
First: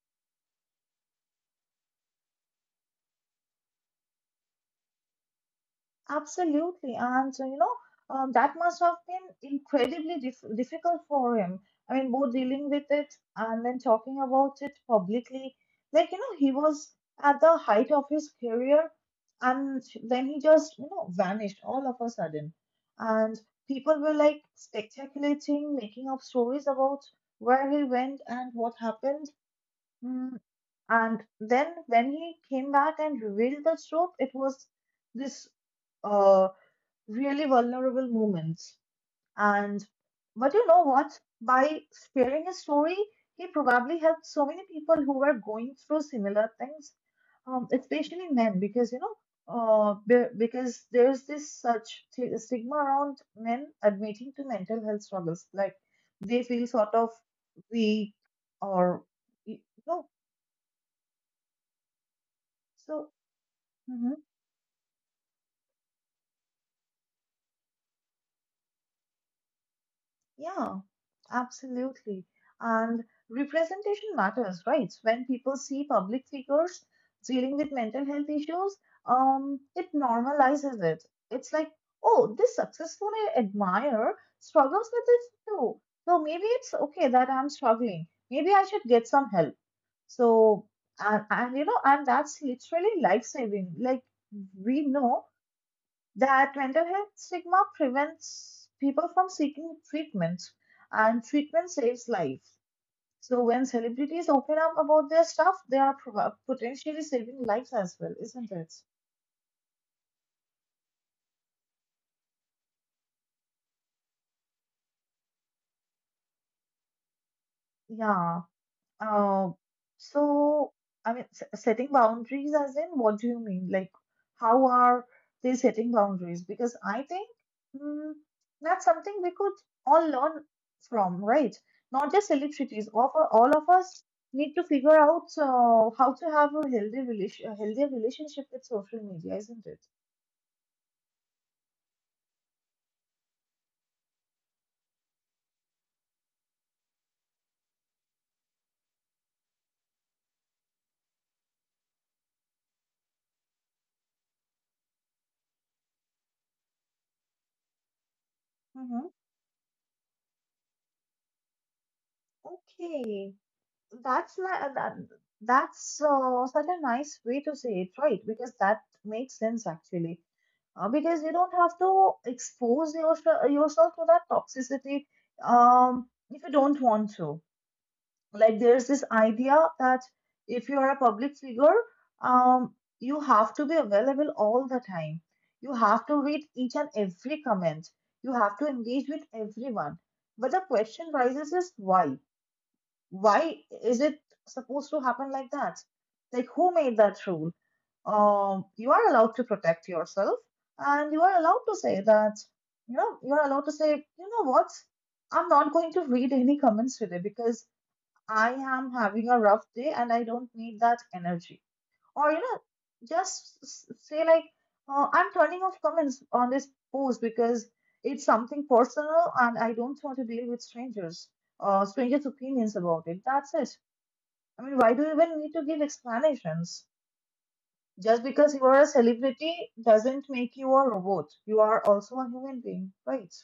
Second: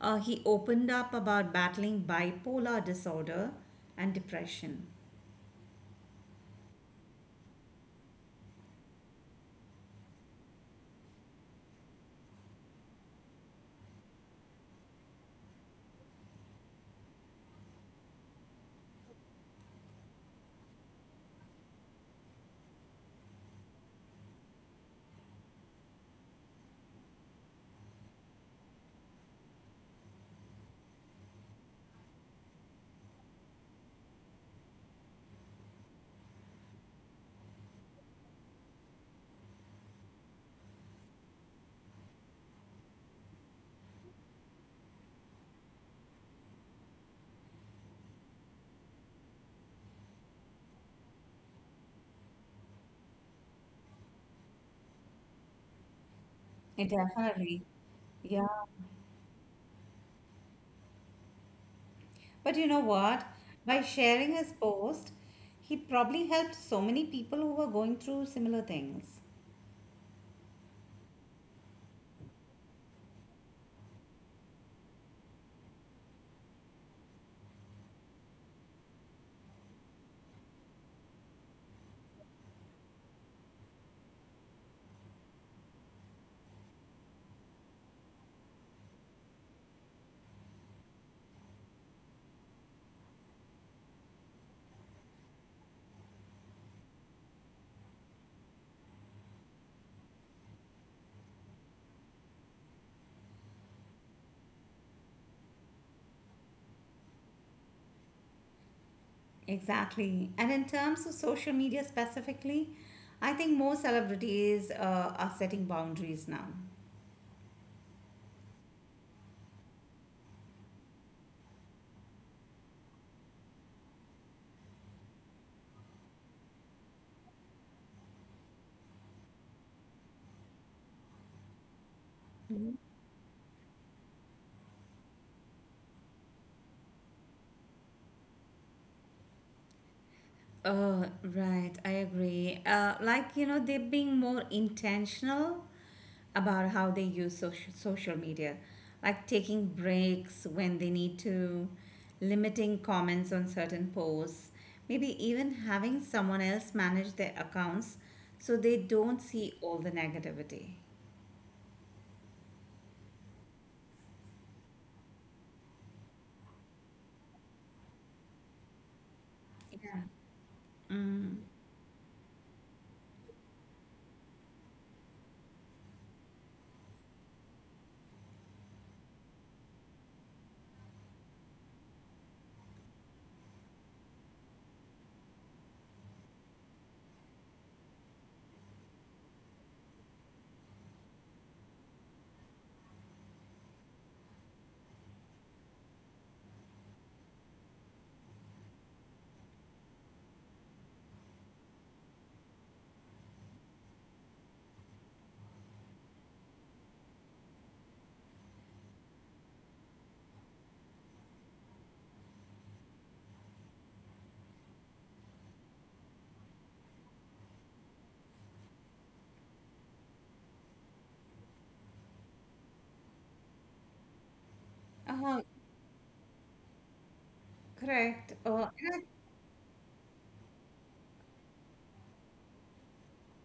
he opened up about battling bipolar disorder and depression. Absolutely. And so, you know, that must have been incredibly difficult for him. I mean, both dealing with it and then talking about it publicly. Like, you know, he was at the height of his career, and then he just, you know, vanished all of a sudden. And people were like speculating, making up stories about where he went and what happened. Mm. And then when he came back and revealed the truth, it was this, uh, really vulnerable moments. And but you know what? By sharing his story, he probably helped so many people who were going through similar things, especially men, because you know, because there's this such stigma around men admitting to mental health struggles, like they feel Yeah, sort of definitely. weak Yeah. or you know, But you know so. what? By Mm-hmm. sharing his post, he probably helped so many people who were going through similar things. Yeah, absolutely. And representation matters, right? When people see public figures dealing with mental health issues, it normalizes it. It's like, oh, this successful I admire struggles with this too. So maybe it's okay that I'm struggling. Maybe I should get some help. So, and you know, and that's literally life saving. Like, we know that mental health stigma prevents people from seeking treatment, and treatment saves life. So when celebrities open up about their stuff, they are potentially saving lives as well, isn't it? Exactly. And in terms of social media specifically, I think more celebrities are setting boundaries now. Yeah. Uh, so, I mean, setting boundaries as in, what do you mean? Like, how are they setting boundaries? Because I think, mm, that's something we could all learn from, right? Not just celebrities. All of us need to figure out how to have a a healthy relationship with social media, isn't it? Oh, right. I agree. Like, you know, they're being more intentional about how they use social media, like taking breaks when they need to, limiting comments on certain posts, maybe even having someone else manage their accounts so they Mm-hmm. don't see all the negativity. Okay. That's not that's such a nice way to say it, right? Because that makes sense actually. Yeah. Because you Mm. don't have to expose yourself to that toxicity, if you don't want to. Like there's this idea that if you are a public figure, um, you have to be available all the time. You have to read each and every comment. You have to engage with everyone. But the question rises is why? Why is it supposed to happen like that? Like, who made that rule? You are allowed to protect yourself, and you are allowed to say that, you know, you are allowed to say, you know what, I'm not going to read any comments today because I am having a rough day and I don't need that energy. Or, you know, just say, like, I'm turning off comments on this post because it's something personal and I don't want to deal with strangers, strangers' opinions about it. That's it. I mean, why do you even Uh-huh. need to give explanations? Just Correct. because you Oh, are a celebrity doesn't make you a robot. You are also a human being, right?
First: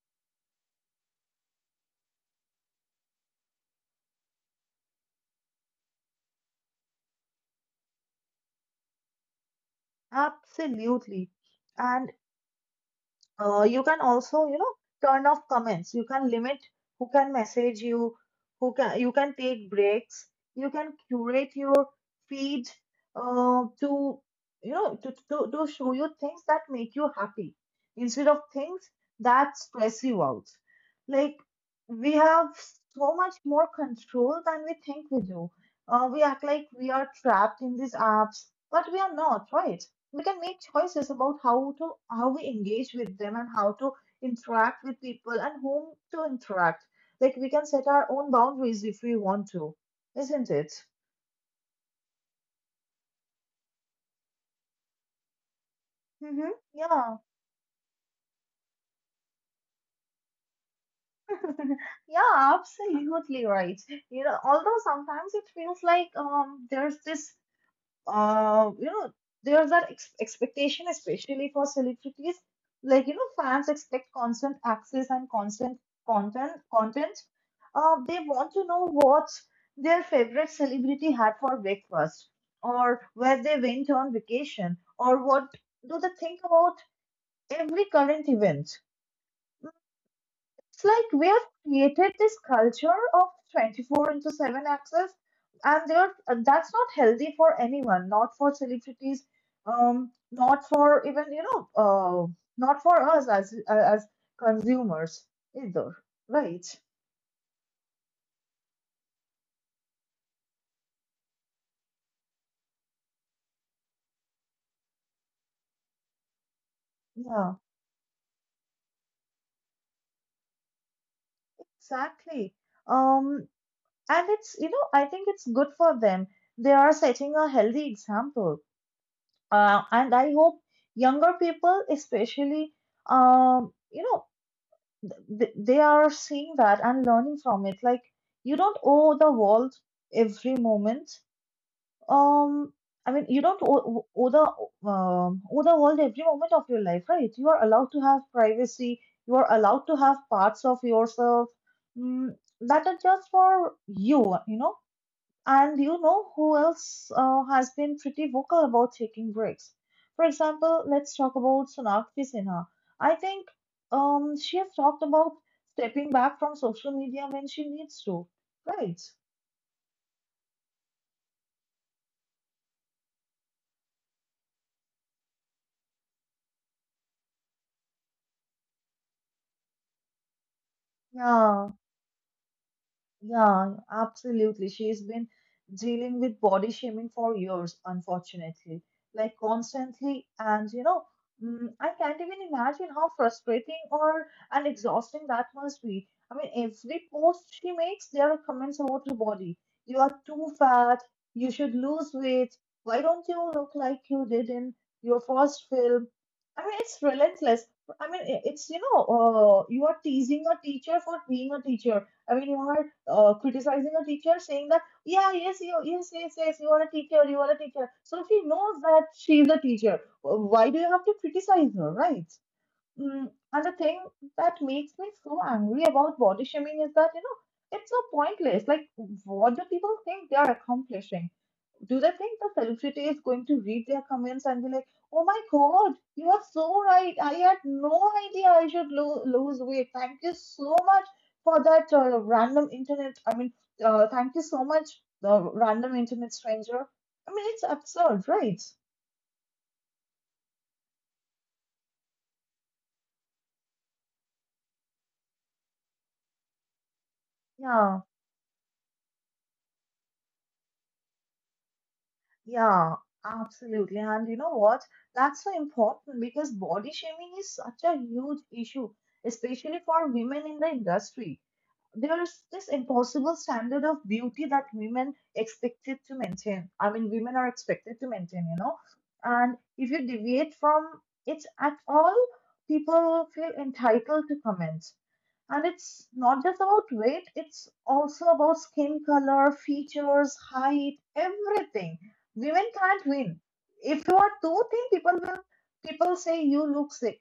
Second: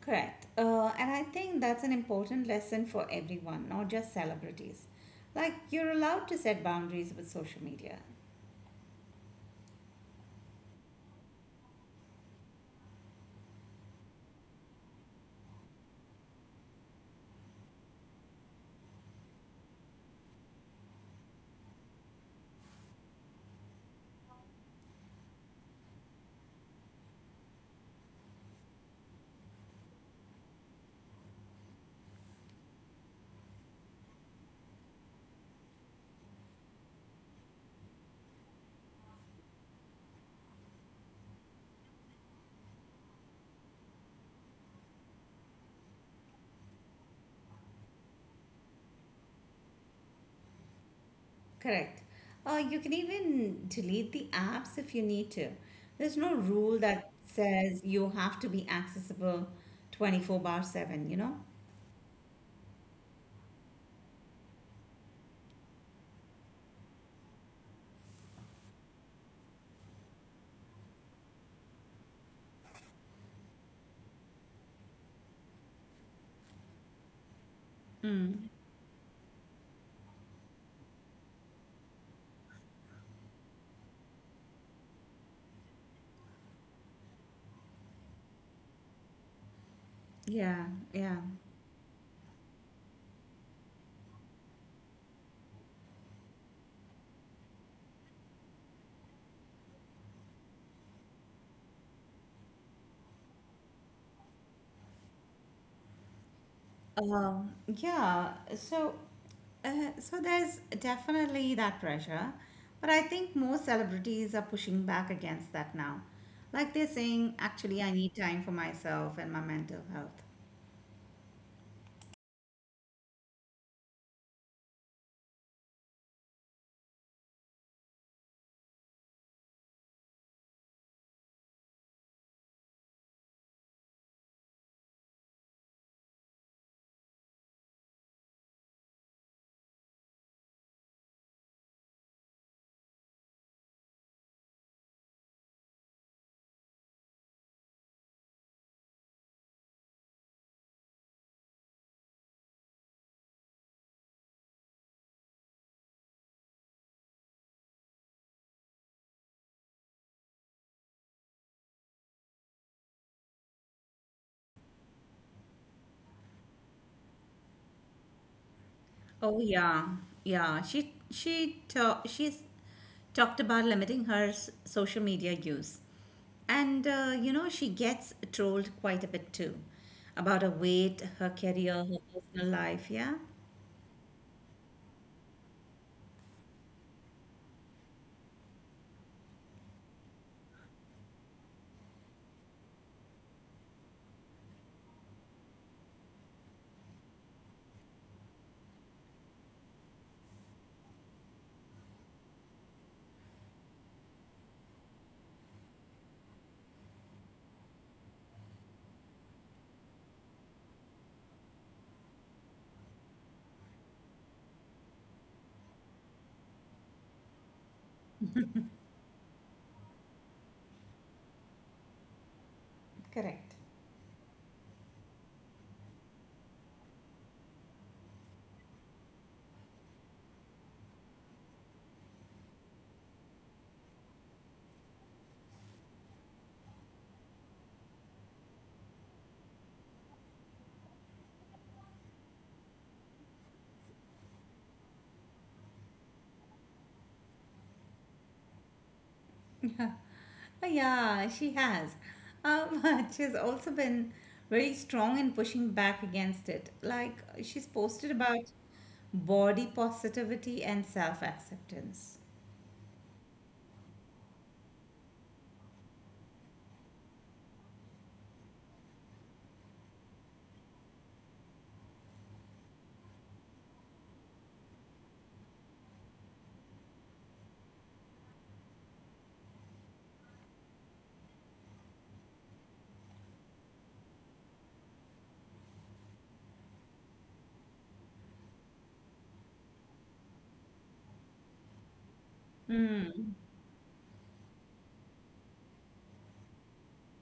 correct. And I think that's an important lesson for everyone, not just celebrities. Like, you're allowed to set boundaries with social media. Absolutely. And you can also, you know, turn off comments, you can limit who can message you, who can you can take breaks, you can curate your feed to, you know, to show you things that make you happy instead of things that stress you out. Like, we have so much more control than we think we do. Uh, we act like we are trapped in these apps, but we are not, right? We can make choices about how we engage with them, and how to interact with people, and whom to interact. Like we can set our own boundaries if we want to, isn't it? Correct. You can even delete the apps if you need to. There's no Mm-hmm. rule that Yeah. says you have to be accessible 24 bar 7, you know? <laughs> Yeah, absolutely, right? You know, although sometimes it feels like, um, there's this, you know, there's that expectation, especially for celebrities. Like, you know, fans expect constant access and constant content. Content. They Mm. want to know what their favorite celebrity had for breakfast, or where they went on vacation, or what do they think about every current event. Yeah, It's like yeah. we have created this culture of 24 into 7 access, and that's not healthy for anyone, not for celebrities, not for even, you know, not for us as consumers either, right? Um, yeah, so so there's definitely that pressure, but I think most celebrities are pushing back against that now. Like they're saying, Yeah, actually, I need time for myself and my mental health. exactly. Um, and it's, you know, I think it's good for them. They are setting a healthy example. And I hope younger people, especially, you know, they are seeing that and learning from it. Like, you don't owe the world every moment, um, I mean you don't owe the world every moment of your life, right? You are allowed to have privacy. You are allowed to have parts of yourself, mm, that are just for you, you know. And you know who else has been pretty vocal about taking breaks? For example, let's talk about Sonakshi Sinha. I think, she has talked about stepping back from social media when she needs to, right? Oh yeah, yeah. She's talked about limiting her social media use, and you know she gets trolled quite a bit too about her weight, her Yeah, career, her personal life. Yeah, Yeah, absolutely. She's been dealing with body shaming for years, unfortunately, like constantly. And you know, I can't even imagine how frustrating or and exhausting that must be. I mean, every post she makes, there are comments about your body. You are too fat. You should lose weight. Why don't you look like you did in your first film? I mean, it's relentless. I mean, you are teasing a teacher for being a teacher. I mean, you are criticizing a teacher, saying that, yeah, yes, you, yes, yes, yes, you are a teacher, you are a teacher. So she knows that she is a teacher. Why do you have to criticize her, right? Correct. And the thing that makes me so angry about body shaming is that, you know, it's so pointless. Like, what do people think they are accomplishing? Do they think the celebrity is going to read their comments and be like, oh my god, you are so right. I had no idea I should lose weight. Thank you so much for that random internet. Thank you so much, the random internet stranger. I mean, it's absurd, right? <laughs> Oh, yeah, she has. <laughs> She's also been very strong in pushing back against it. Like, she's Yeah, posted about body positivity and self acceptance. yeah, absolutely. And you know what? That's so important because body shaming is such a huge issue, especially for women in the industry. There's this impossible standard of beauty that women expected to maintain. I mean, women are expected to maintain, you know. And if you deviate from it at all, people feel entitled to comments. And it's not just about weight, it's also about skin color, features, height, everything. Women can't Hmm. win. If you are too thin, people say you look sick.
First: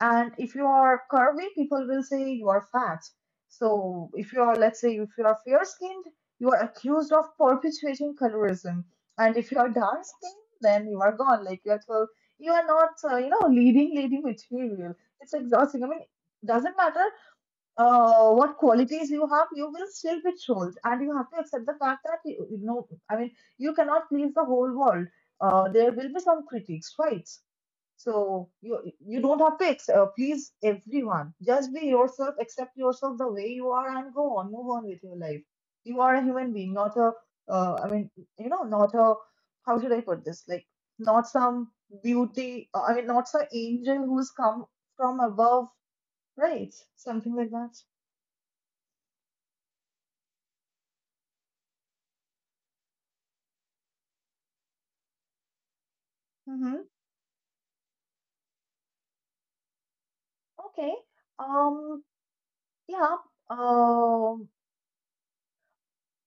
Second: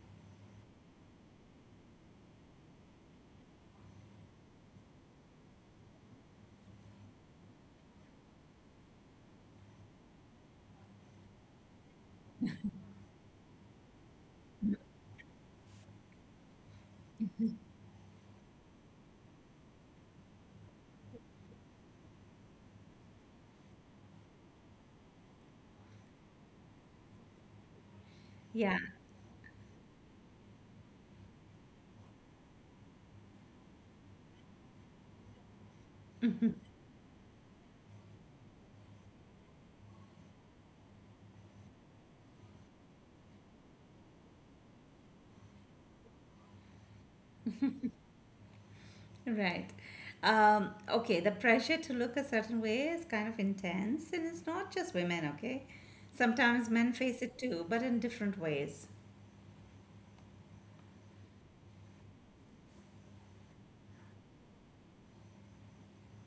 And if you are curvy, people will say you are fat. So if you are, let's say, if you are fair skinned, you are accused of perpetuating colorism. And if you are dark skinned, then you are gone. Like you are told, you are not, leading lady material. It's exhausting. I mean, doesn't matter what qualities you have, you will still be trolled, and you have to accept the fact that you know, I mean, you cannot please the whole world. There will be some critiques, right? So Yeah, you don't have to please everyone. Just be yourself, accept yourself the way you are, and go on, move on with your life. You are a human being, not a. Uh, I mean, Not a. How should I put this? Like, not some beauty. Not some angel who's come from above, right? Something like that. right. Okay, the pressure to look a certain way is kind of intense, and it's not just women, okay? Sometimes Mm-hmm. men face it too, but in different ways. Okay. Um. Yeah. Um.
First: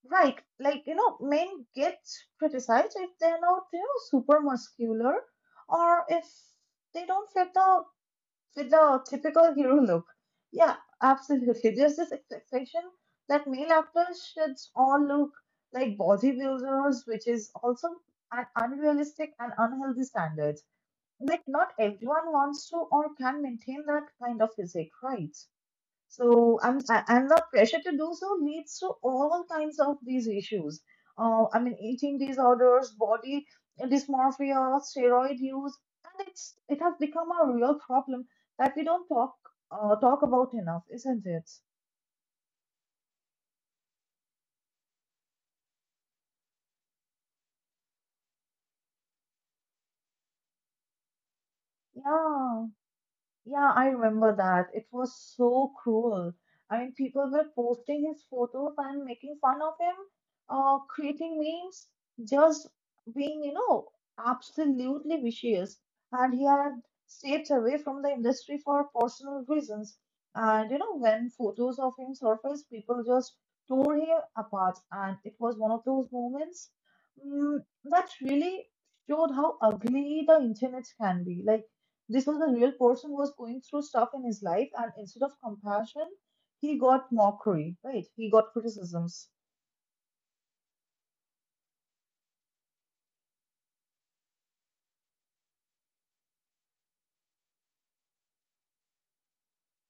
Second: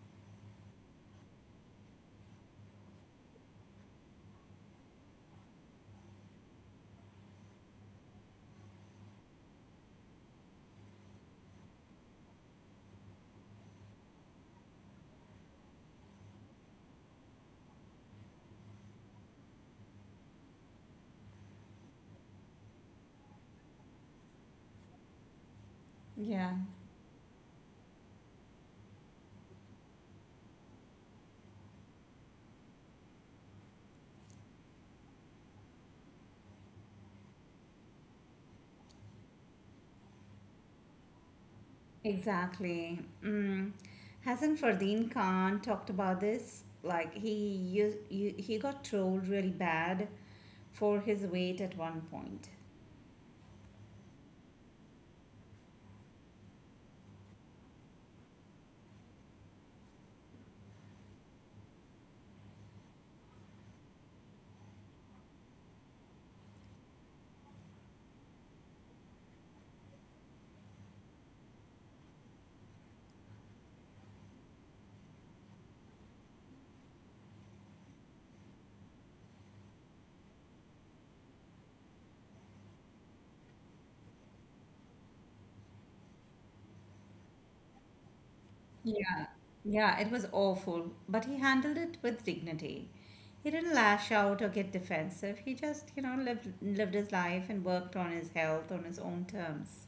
Right, like you know, men get criticized if they're not you know super muscular, or if they don't fit the typical hero look. Yeah, absolutely. <laughs> There's this expectation that male actors should all look like bodybuilders, which is also an unrealistic and unhealthy standard. Like not everyone wants to or can maintain that kind of physique, right? Yeah. So I'm and the pressure to do so leads to all kinds of these issues. I mean, eating disorders, body dysmorphia, steroid use, and it has become a real problem that we don't talk about enough, isn't it? Exactly. Mm. Hasn't Fardeen Khan talked about this? Like he got trolled really bad for his weight at one point. Yeah. Yeah, I remember that. It was so cruel. I mean, people were posting his photos and making fun of him, creating memes, just being, you know, absolutely vicious. And he had stepped away from the industry for personal reasons. And, you know, when photos of him surfaced, people just tore him apart. And it was one of those moments, mm, that really showed how ugly the internet can be. Like, this was a real person who was going through stuff in his life, and instead of compassion, he got mockery, right? He got Yeah, criticisms. yeah, it was awful, but he handled it with dignity. He didn't lash out or get defensive. He just, you know, lived his life and worked on his health on his own terms.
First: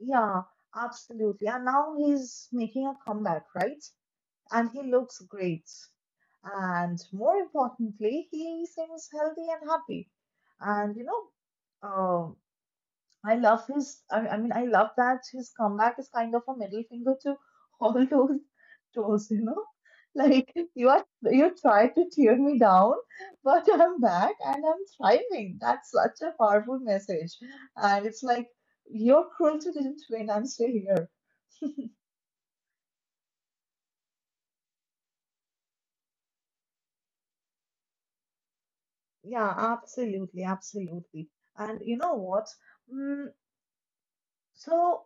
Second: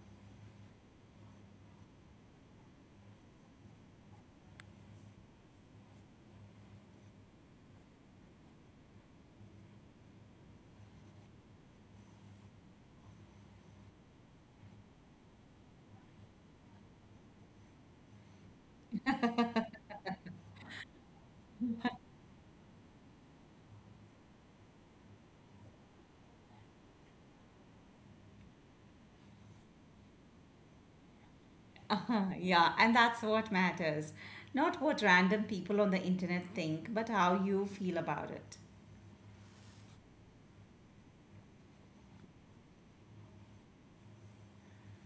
Yeah, absolutely. And now he's making a comeback, right? And he looks great. And more importantly, he seems healthy and happy. And you know, uh, I love that his comeback is kind of a middle finger to <laughs> all those trolls, you know? Like, you tried to tear me down, but I'm back and I'm thriving. That's such a powerful message. And it's like, your cruelty didn't win, I'm still here. Yeah, and that's what matters. Not what random people on the internet think, but how you feel about it. Yeah, absolutely, absolutely. And you know what? Mm, so,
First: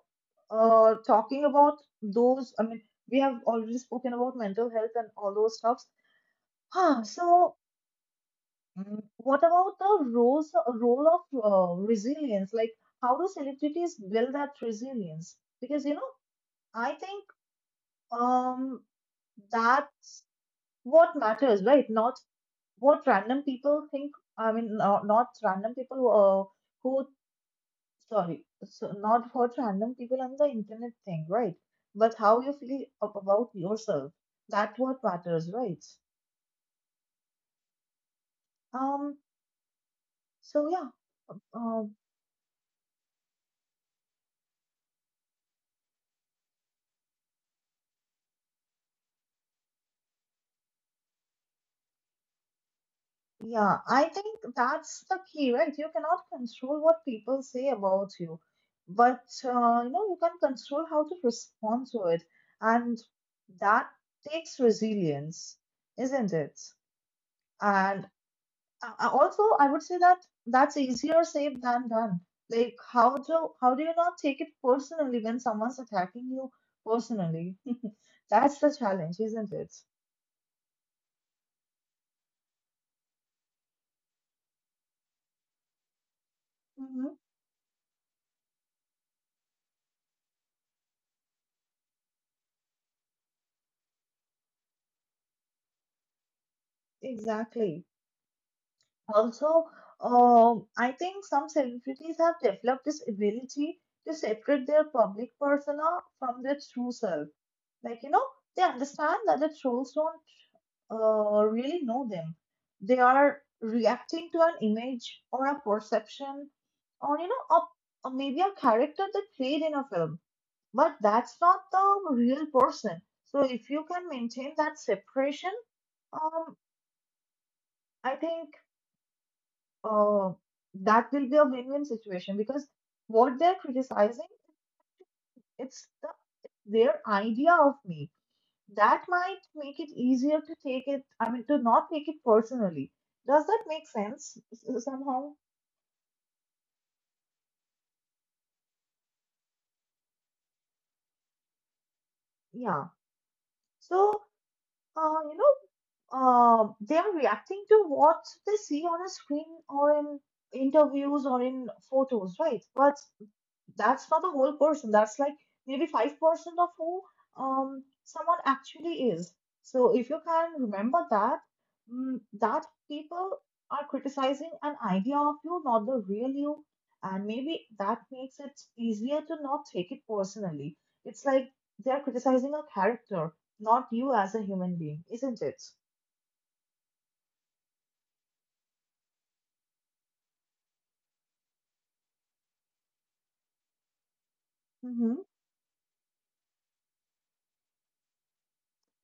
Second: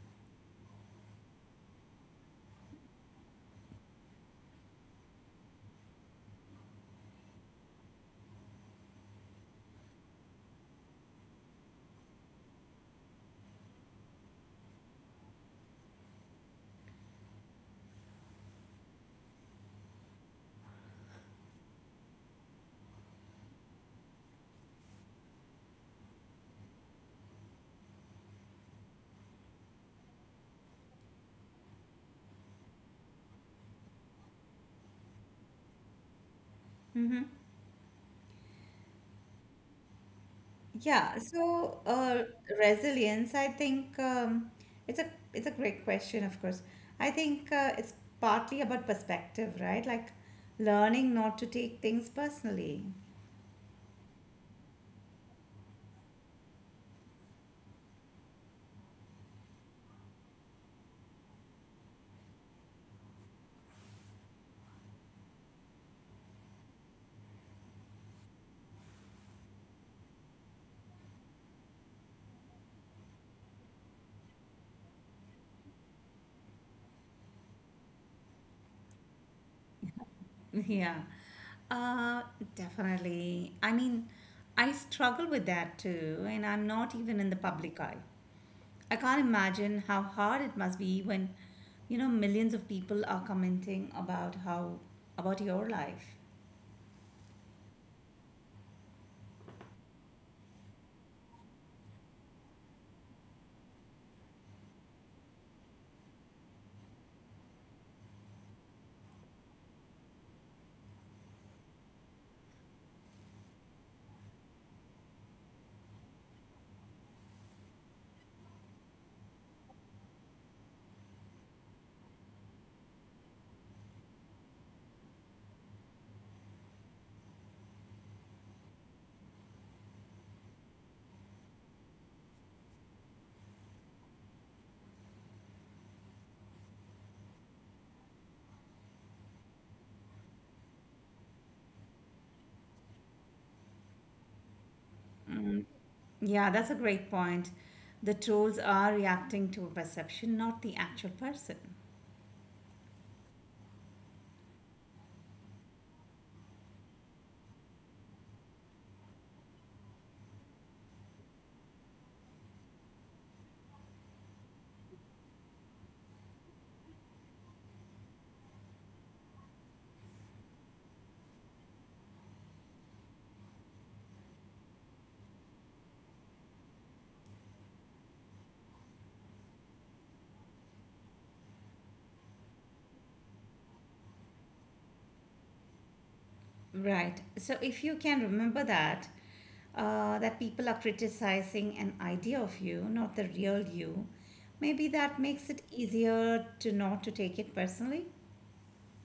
Talking about those, I mean, we have already spoken about mental health and all those stuff. Huh, so what about role of resilience? Like, how do celebrities build that resilience? Because, you know, I think um, that's what matters, right? Not what random people think. I mean, not, not random people who, sorry, so not what random people on the internet think, right? But how you feel about yourself. That's what matters, right? Mm-hmm. Um, so yeah. Yeah, so uh, resilience, I think it's a it's a great question, of course. I think it's partly about perspective, right? Like learning not to take things personally. <laughs> Yeah, I think that's the key, right? You cannot control what people say about you, but you know you can control how to respond to it, and that takes resilience, isn't it? And also, I would say that that's easier said than done. Like, how do you not take it personally when someone's attacking you personally? <laughs> That's the challenge, isn't it? Yeah, uh, definitely. I mean, I struggle with that too, and I'm not Hmm. even in the public eye. I can't imagine how hard it must be you know, millions of people are commenting about how about your life. Exactly. Also, I think some celebrities have developed this ability to separate their public persona from their true self. Like, you know, they understand that the trolls don't really know them. They are reacting to an image or a perception or, you know, a, or maybe a character that played in a film. But that's not the real person. So if you can maintain that separation, um, I think uh, that will be a win-win situation because what they're criticizing, it's their idea of me. That might make it easier to take it, I mean, to not take it personally. Does that make sense somehow? Mm, yeah, that's a great point. The trolls are reacting to a perception, not the actual person. Yeah. So, uh, you know, they are reacting to what they see on a screen or in interviews or in photos, right? But that's not the whole person. That's like maybe 5% of who someone actually is. So if you can remember that, that people are criticizing an idea of you, not the real you. And maybe that makes it easier to not take it personally. It's like they're criticizing a character, not you as a human being, isn't it? Right. So if you can remember that, that people are criticizing an idea of you, not the real you, maybe that makes it easier to not to take it personally.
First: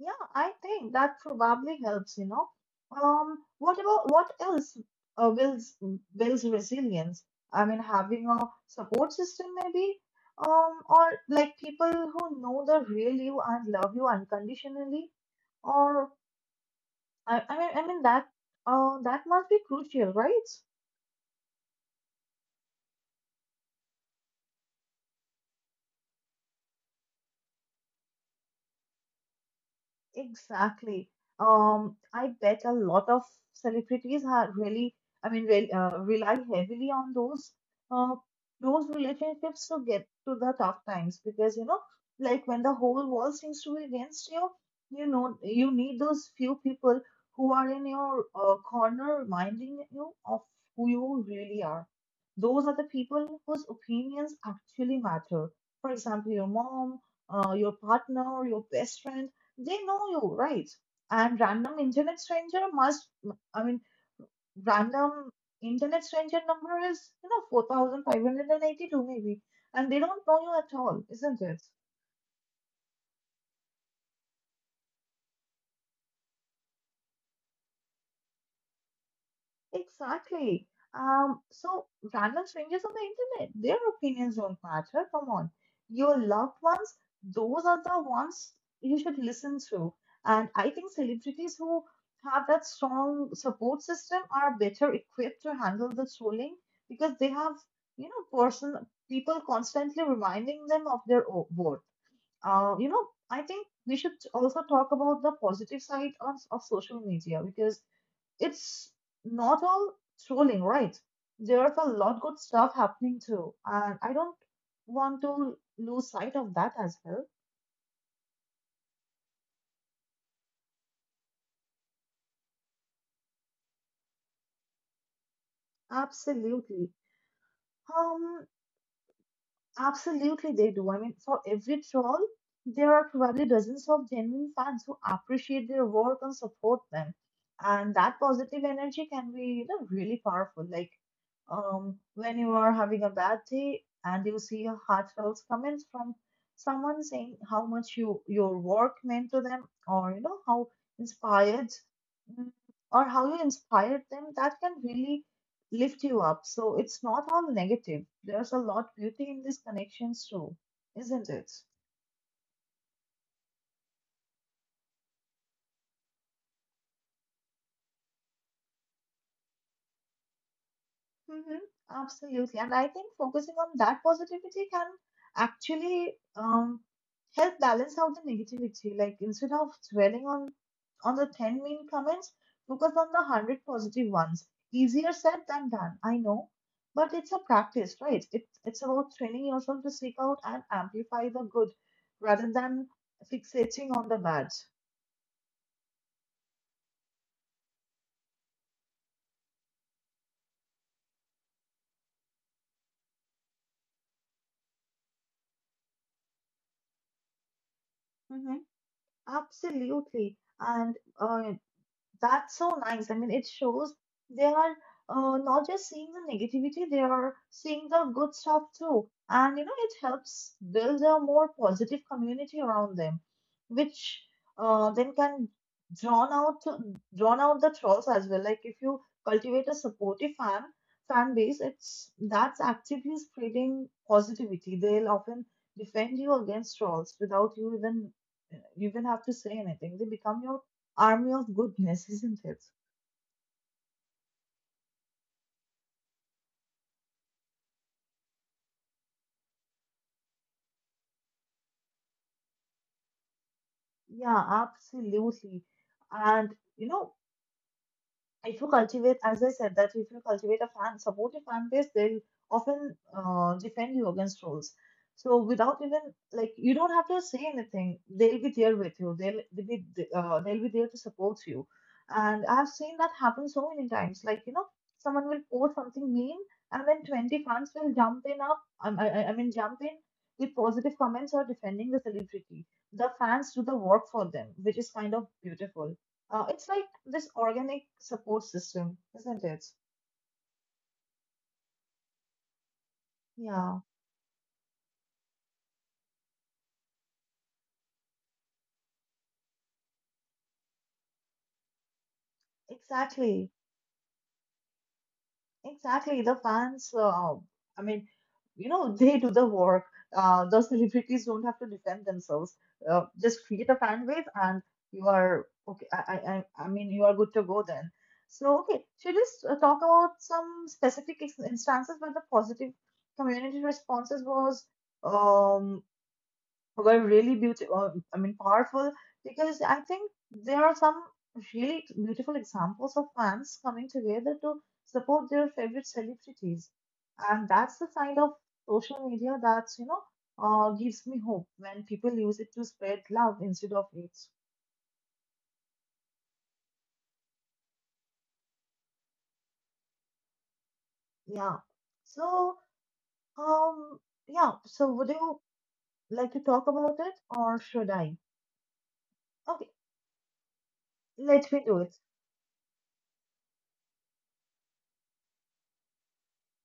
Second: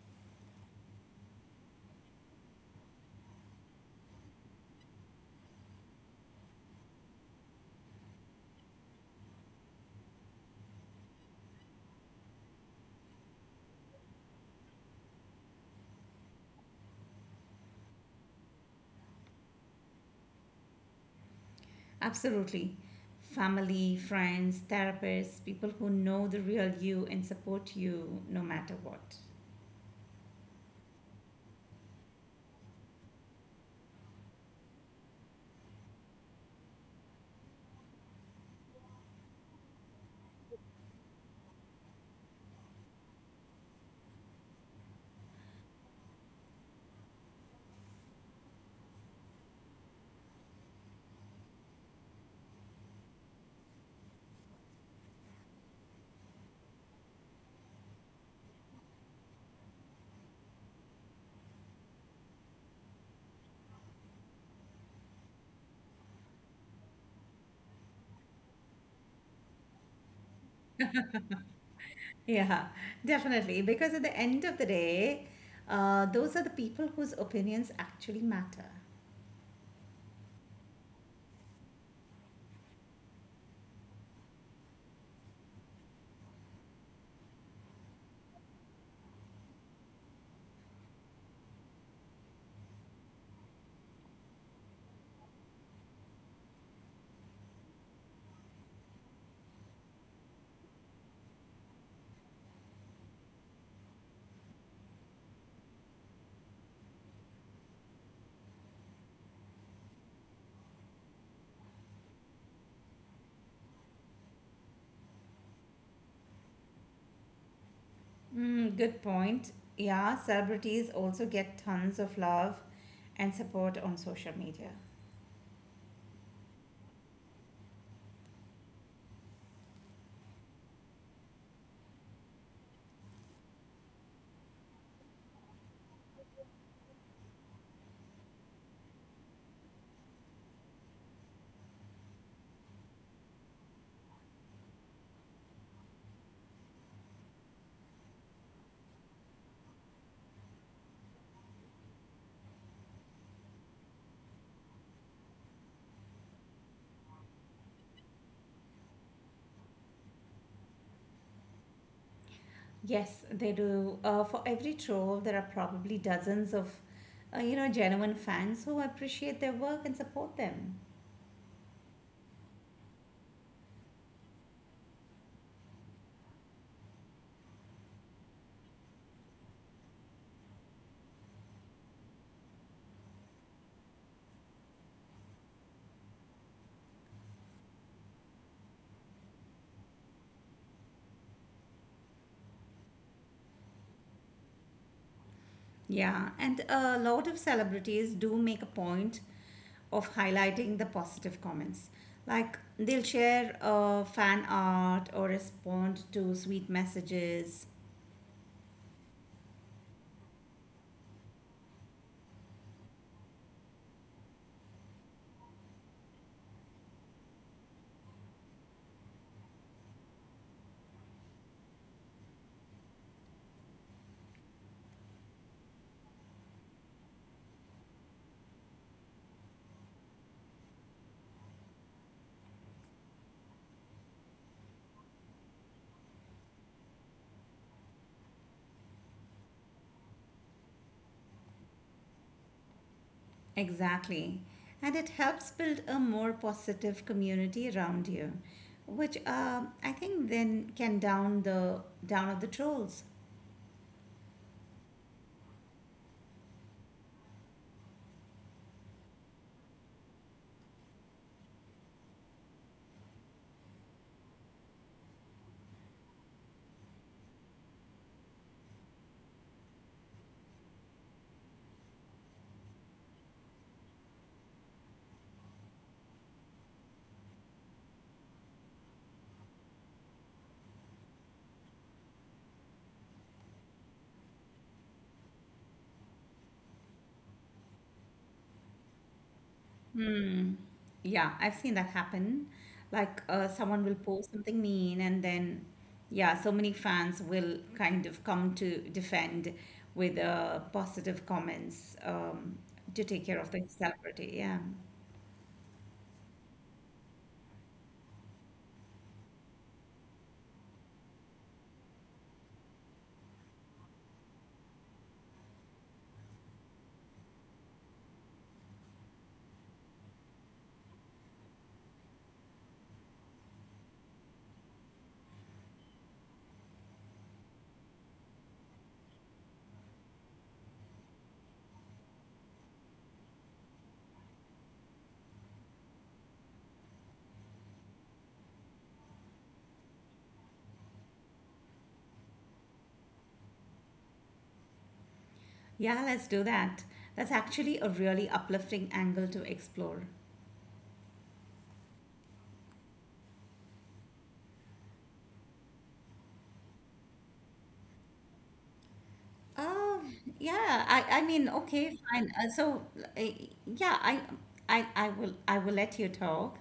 Yeah, I think that probably helps, you know. What about what else uh, builds builds resilience? I mean, having a support system maybe, or like people who know the real you and love you unconditionally, or I, I mean, I mean that that must be crucial, right? Absolutely. Family, friends, therapists, people who know the real you and support you no matter what. Exactly. I bet a lot of celebrities are really, I mean, re rely heavily on uh, those relationships to get to the tough times because you know, like when the whole world seems to be against you, you know, you need those few people who are in your corner reminding you of who you really are. Those are the people whose opinions actually matter. For example, your mom, your partner, your best friend, they know you, right? And random internet stranger must, I mean, random internet stranger number is, you know, 4,582 maybe. And they don't know you at all, isn't it? Yeah, definitely. Because at the end of the day, those are the people whose opinions actually matter. Exactly. So random strangers on the internet, their opinions don't matter. Come on. Your loved ones, those are the ones you should listen to. And I think celebrities who have that strong support system are better equipped to handle the trolling because they have, you know, person people constantly reminding them of their worth. You know, I think we should also talk about the positive side of social media because it's not all trolling, right? There's a lot good stuff happening too, and I don't want to lose sight of that as well. Mm, good point. Yeah, celebrities also get tons of love and support on social media. Absolutely. Um, Absolutely, they do. I mean, for every troll, there are probably dozens of genuine fans who appreciate their work and support them. And that positive energy can be, you know, really powerful. Like, when you are having a bad day and you see a heartfelt comment from someone saying how much your work meant to them, or you know how inspired, mm, or how you inspired them, that can really lift you up. So it's not all negative. There's a lot of beauty in these connections too, isn't it? Yes, they do. For every troll, there are probably dozens of, you know, genuine fans who appreciate their work and support them. Mm-hmm. Absolutely. And I think focusing on that positivity can actually help balance out the negativity. Like instead of dwelling on the 10 mean comments, focus on the 100 positive ones. Easier said than done, I know. But it's a practice, right? It's about training yourself to seek out and amplify the good rather than fixating on the bad. Yeah, and a lot of celebrities do make a point of highlighting the positive comments. Like they'll share fan art or respond to sweet messages. Absolutely. And that's so nice. I mean, it shows they are not just seeing the negativity, they are seeing the good stuff too. And you know, it helps build a more positive community around them, which then can drawn out drawn out the trolls as well. Like if you cultivate a supportive fan base, it's that's actively spreading positivity. They'll often defend you against trolls without you even have to say anything. They become your army of goodness, isn't it? Exactly. And it helps build a more positive community around you, which I think then can down the down of the trolls. Yeah, absolutely. And you know, if you cultivate, as I said, that if you cultivate a supportive fan base, they'll often defend you against trolls. So without even like, you don't have to say anything. They'll be there with you. They'll be there to support you. And I've seen that happen so many times. Like you know, someone will post something mean, and then 20 fans will jump in up. Jump in with positive comments or defending the celebrity. The fans do the work for them, which is kind of beautiful. It's like this organic support system, isn't it? Hmm. Yeah, I've seen that happen. Like, Yeah, someone will post something mean, and then, yeah, so many fans will kind of come to defend with positive comments to take care exactly. of the celebrity. Yeah. Exactly. The fans, I mean, <laughs> they do the work. The celebrities don't have to defend themselves. Just create a fan wave, and you are okay. You are good to go then. So, okay, should we talk about some specific instances where the positive community responses was um were really beautiful, I mean, powerful, because I think there are some really beautiful examples of fans coming together to support their favorite celebrities. And that's the side of social media that's, you know, gives me hope when people use it to spread love instead of hate. Yeah, let's do that. That's actually a really uplifting angle to explore. Yeah. So, um, yeah. So, would you like to talk about it or should I? Okay, let me do it. Okay, fine. So, uh, yeah, I, I will let you talk,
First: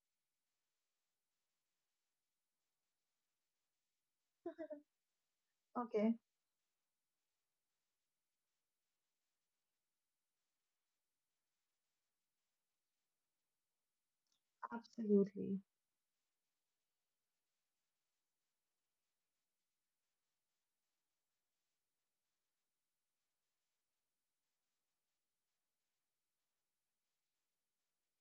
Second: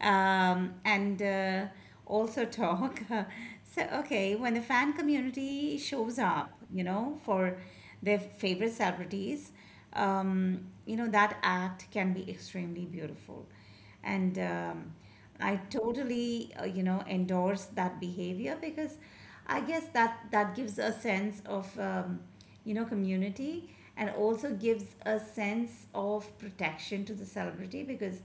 and also talk. <laughs> So, okay, when the <laughs> fan community shows Okay, up, you know, for their favorite celebrities, you know, that act can be extremely beautiful. And I absolutely. totally, you know, endorse that behavior because I guess that gives a sense of, you know, community and also gives a sense of protection to the celebrity because,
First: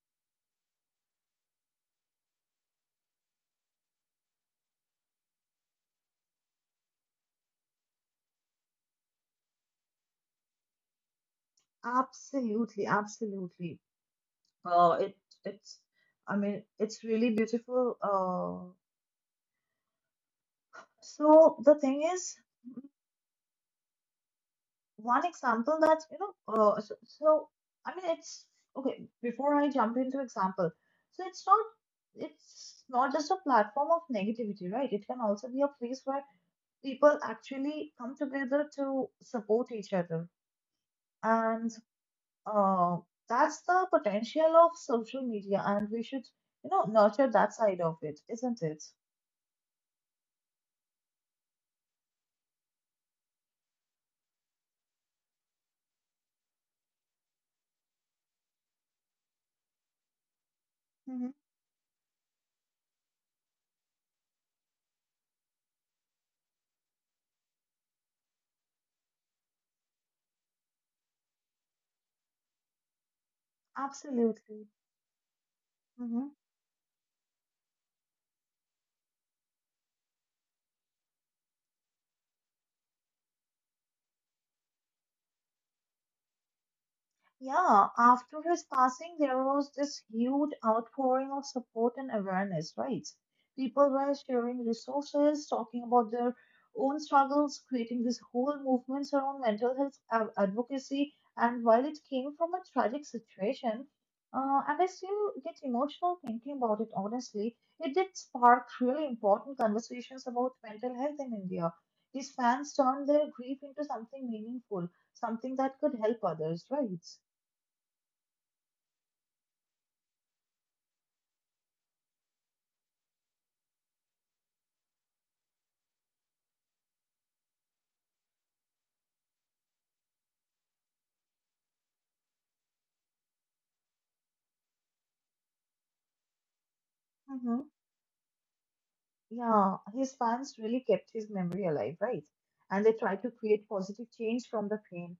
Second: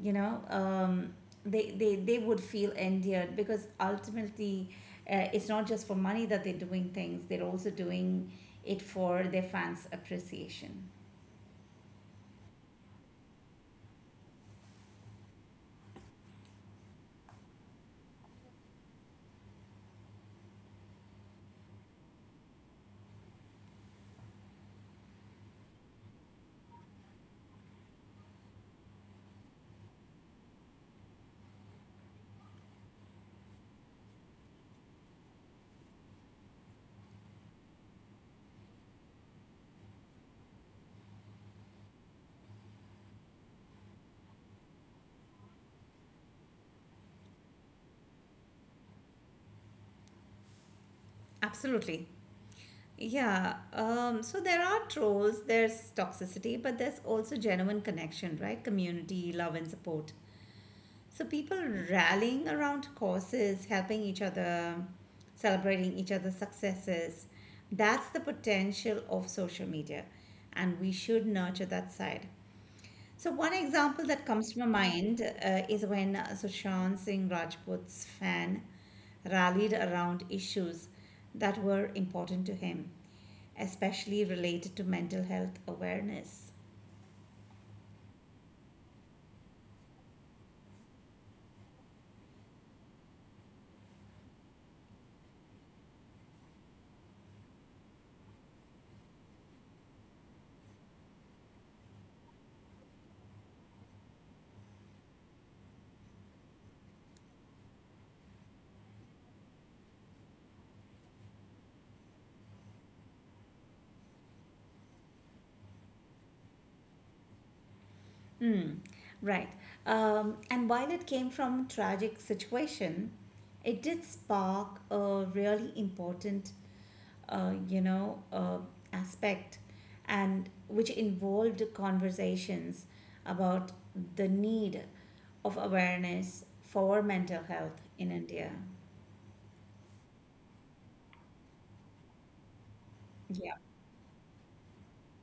you know, they would feel endeared because ultimately it's not just for money that they're doing things, they're also doing it for their fans' appreciation. Absolutely, absolutely. It it's I mean it's really beautiful. So the thing is, one example that, you know, so, so I mean it's okay. Before I jump into example, so it's not just a platform of negativity, right? It can also be a place where people actually come together to support each other, and uh, that's the potential of social media, and we should, you know, nurture that side of it, isn't it? Absolutely. Yeah, so there are trolls, there's toxicity, but there's also genuine connection, right? Community, love, and support. So Hmm. people rallying around causes, helping each other, celebrating each other's successes. That's the potential of social media, and we should nurture that side. So one example that comes to my Absolutely. mind is when Mhm. Sushant Singh Rajput's fan rallied around issues that were important to him, especially related to mental health awareness. Yeah, after his passing, there was this huge outpouring of support and awareness, right? People were sharing resources, talking about their own struggles, creating this whole movement around mental health advocacy. And while it came from a tragic situation, and I still get emotional thinking about it, honestly, it did spark really important conversations about mental health in India. These fans turned their grief into something meaningful, something that could help others, right? Mm, right. And while it came from tragic situation, it did spark a really important, uh, you know, uh, aspect, and which involved conversations about the need of awareness for mental Hmm. health in India. Yeah, his fans really kept his memory alive, right? And they tried to create positive change from the pain.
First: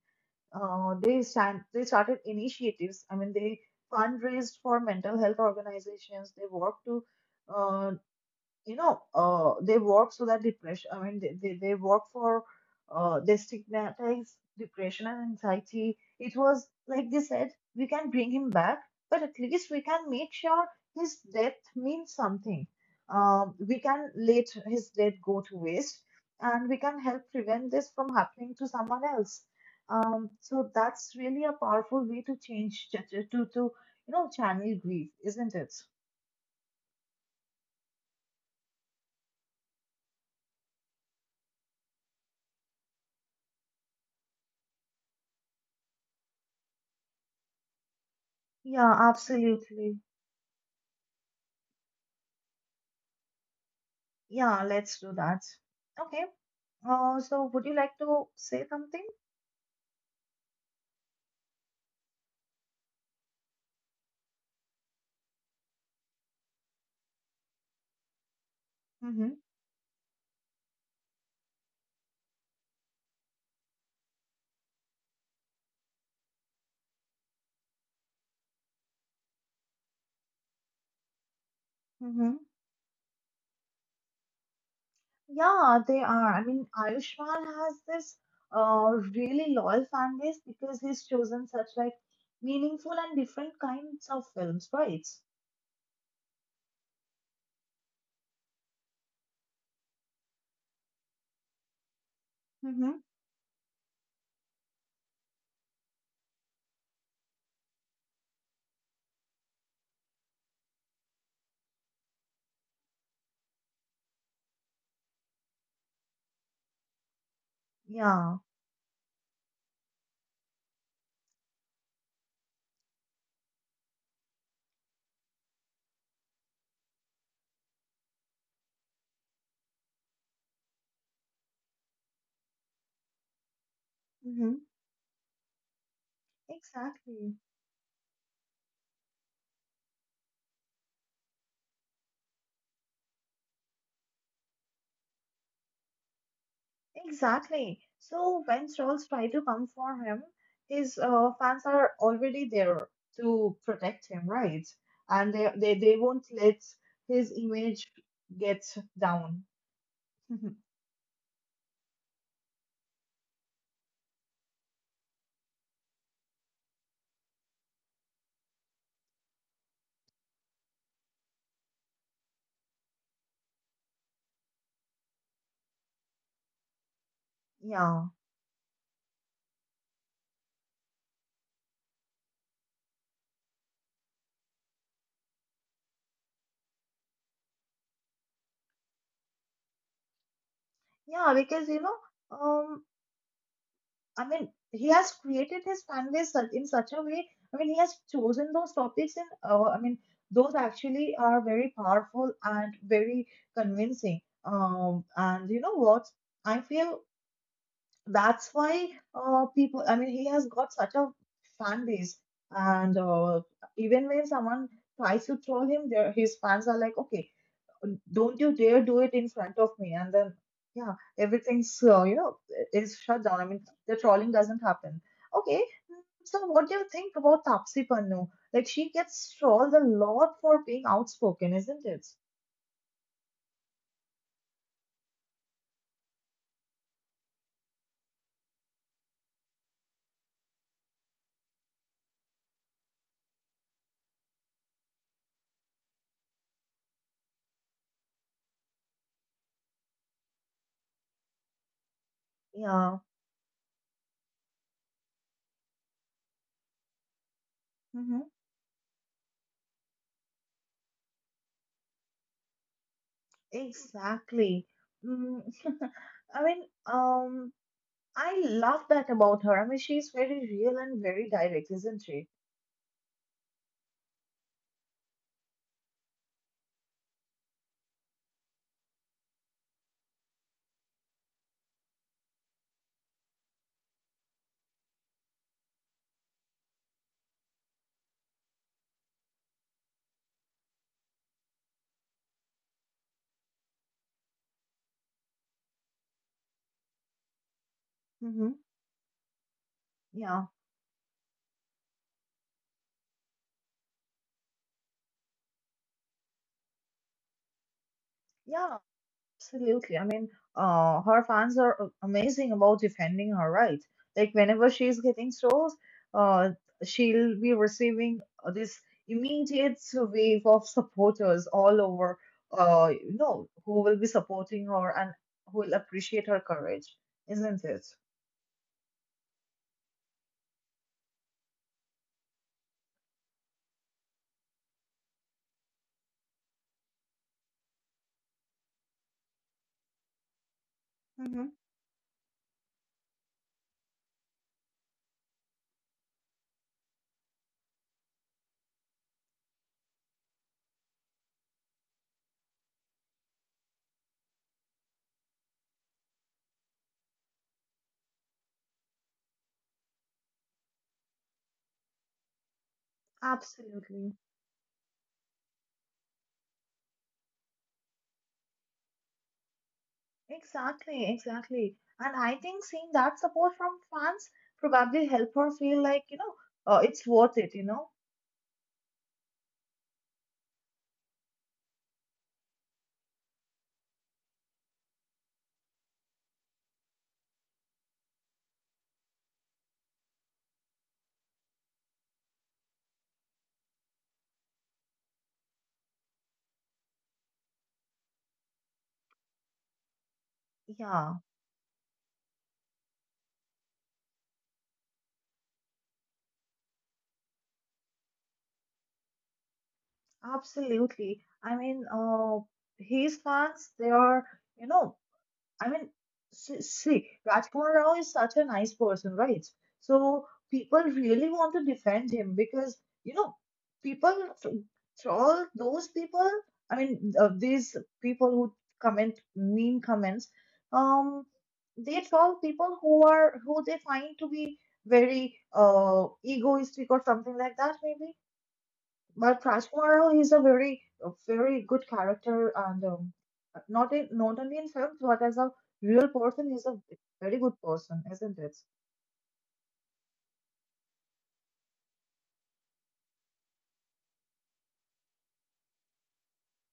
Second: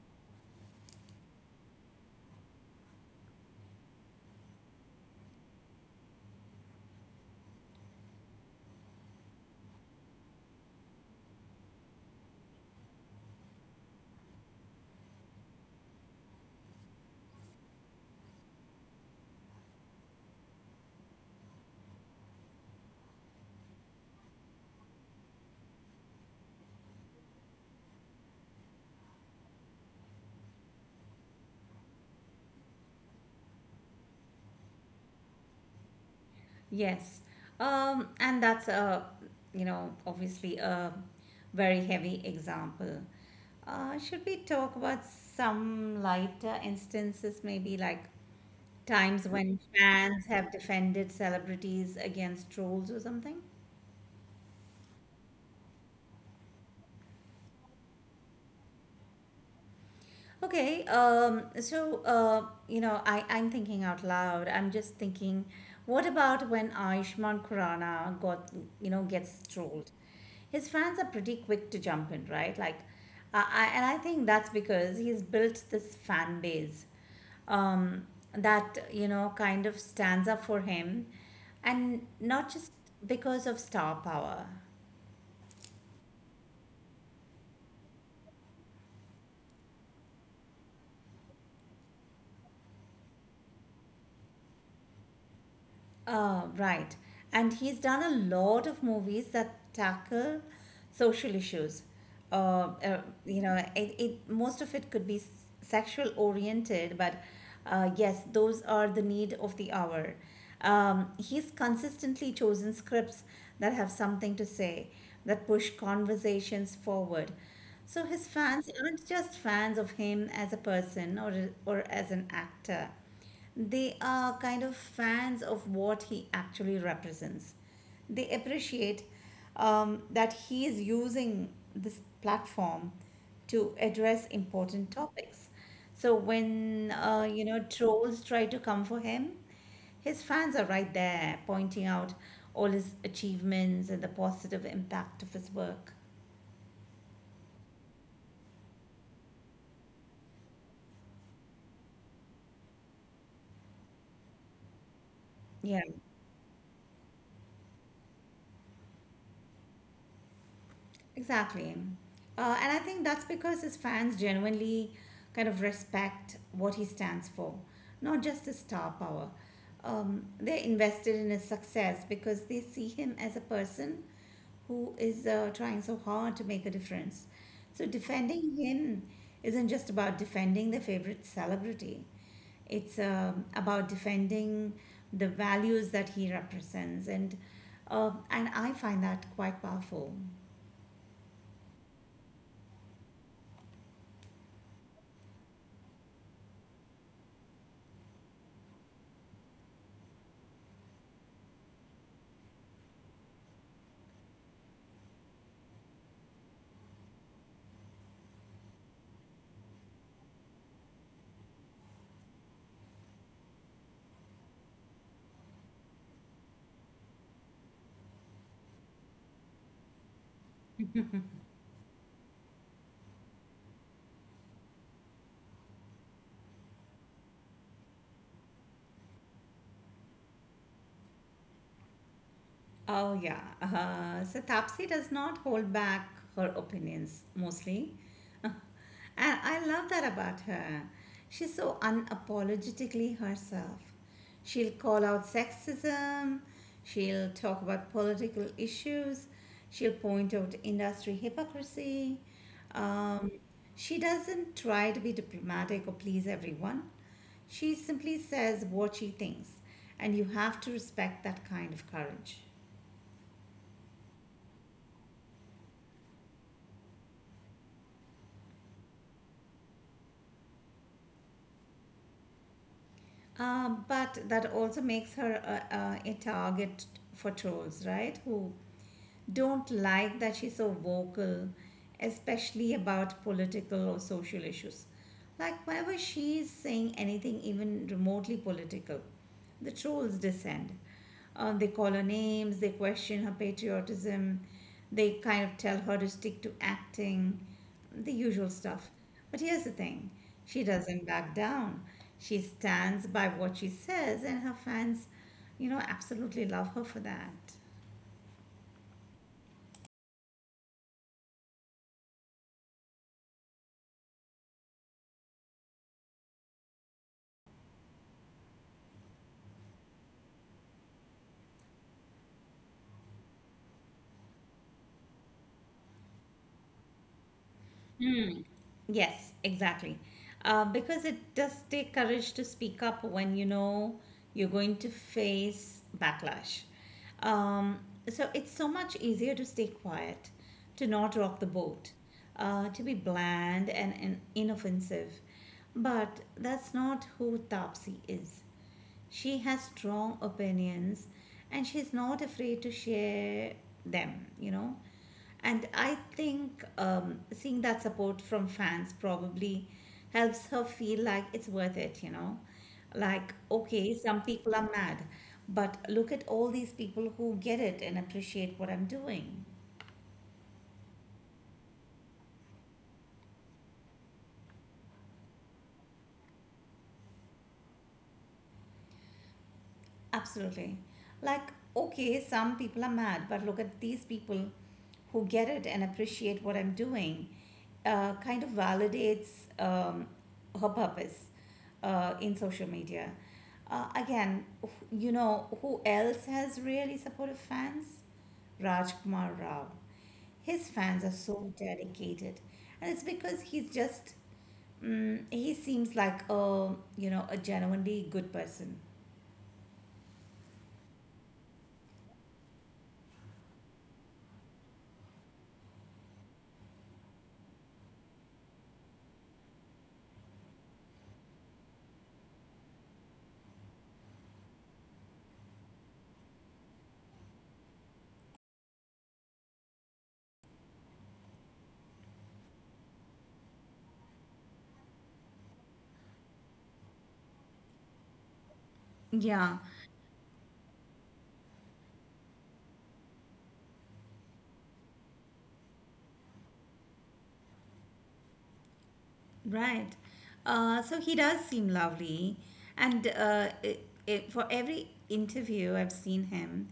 They started initiatives. I mean, they fundraised for mental health organizations. They worked to uh, you know, they work so that depression, I mean, they work for, they stigmatize depression and anxiety. It was, like they said, we can bring him back, but at least we can make sure his death means something. We can let his death go to waste and we can help prevent this from happening to someone else. So that's really a powerful way to change, you know, channel grief, isn't it? Yes. And that's you know, obviously a very heavy example. Should we talk about some lighter instances, maybe like Yeah, times when absolutely. fans have defended celebrities against trolls or something? Yeah, let's do that. Okay. So would you like to say something? Okay, so you know, I'm thinking out loud. I'm just thinking, what about when Ayushmann Khurrana got, you know, Mm-hmm. gets trolled? His fans are pretty quick to jump in, right? Like, and I think that's because he's built this fan base um, that you know kind of stands up for him, and Mm-hmm. not just because of star power. Yeah, they are. I mean, Ayushmann has this really loyal fan base because he's chosen such like meaningful and different kinds of films, right? Right. And he's done a lot of movies that tackle social issues. Mm-hmm. You know, it most of it could be sexual oriented, but yes, those are the need of the hour. He's consistently chosen scripts that have something to say, that push conversations forward. So his Yeah. fans aren't just fans of him as a person or as an actor. They are kind of fans of what he actually represents. They appreciate that he is using this platform to address Mm-hmm. important topics. So when Exactly. you know trolls try to come for him, his fans are right there pointing out all his achievements and the positive impact of his work. Exactly. So when trolls try to come for him, his fans are already there to protect him, right? And they they, Yeah. they won't let his image get down. <laughs> Exactly. And I think that's because his fans genuinely kind of respect what he stands for, not just his star power. They're invested in his success because they see him as a person who is trying so hard to make a difference. So Yeah. defending him isn't just about defending their favorite celebrity. It's about defending the values that he represents, and I find that quite powerful. Yeah, because you know, um, I mean, he has created his fan base in such a way. I mean, he has chosen those topics, and I mean, those actually are very powerful and very convincing. And you know what? I feel that's why people, I mean, he has got such a fan base and even when someone tries to troll him, there his fans are like, okay, don't you dare do it in front of me, and then yeah everything's, you know, is shut down. I mean the trolling doesn't happen. Okay, so what do you think about Tapsi Pannu? Like she gets trolled a lot for being outspoken, isn't it? Oh, yeah. So Tapsi does not hold back her opinions mostly. <laughs> And I love that about her. She's so unapologetically herself. She'll call out sexism, she'll talk about political issues, she'll point out industry hypocrisy. Yeah. Um, she doesn't try to be diplomatic or please everyone. She simply Hmm. says what she thinks, and you have to respect that kind of courage. Exactly. Mm. <laughs> i mean um I love that about her. I mean, she's very real and very direct, isn't she? But that also makes her a target for trolls, right? Who don't like that she's so vocal, especially about political or social issues. Like, whenever she's saying anything, even remotely political, the trolls descend. They call her names, they question her patriotism, they kind of tell her to stick to acting, the usual Hmm. stuff. But here's the thing, Yeah, she doesn't back down. She stands by what she says, and her fans, you know, absolutely love her for that. yeah, absolutely. I mean, her fans are amazing about defending her, right. Like whenever she's getting trolls, uh, she'll be receiving this immediate wave of supporters all over. You know, who will be supporting her and who will appreciate her courage, isn't it? Yes, exactly. Because it does take courage to speak up when you know you're going to face backlash. Um, so it's so much easier to stay quiet, to not rock Hmm. the boat, to be bland and inoffensive. But that's not who Tapsi is. She has strong opinions and she's not afraid to share them, you know. And I think seeing that support from fans probably helps her feel like it's worth it, you know. Like, okay, Absolutely. some people are mad, but look at all these people who get it and appreciate what I'm doing. Exactly, exactly. And I think seeing that support from fans probably help her feel like, you know, it's worth it, you know? Absolutely. Like, okay, some people are mad, but look at these people who get it and appreciate what I'm doing. Kind of validates um, her purpose in social media. Again, you know, who else has really supportive fans? Rajkumar Rao. His fans are Yeah, so dedicated, and it's because he's just, mm, he seems like a, you know, a genuinely good person. absolutely. I mean, his fans, they are, you know, I mean, see, Rajkumar Rao is such a nice person, right? So people really want to defend him because, you know, people, for all those people, these people who comment mean comments, um, they troll people who are who they find to be very egoistic or something like that, maybe. But Yeah. Rajkumar, he's a very good character, and not in not only in films, but as a real person, he's a very good person, isn't it? Right. So he does seem lovely, and I for every interview I've seen him,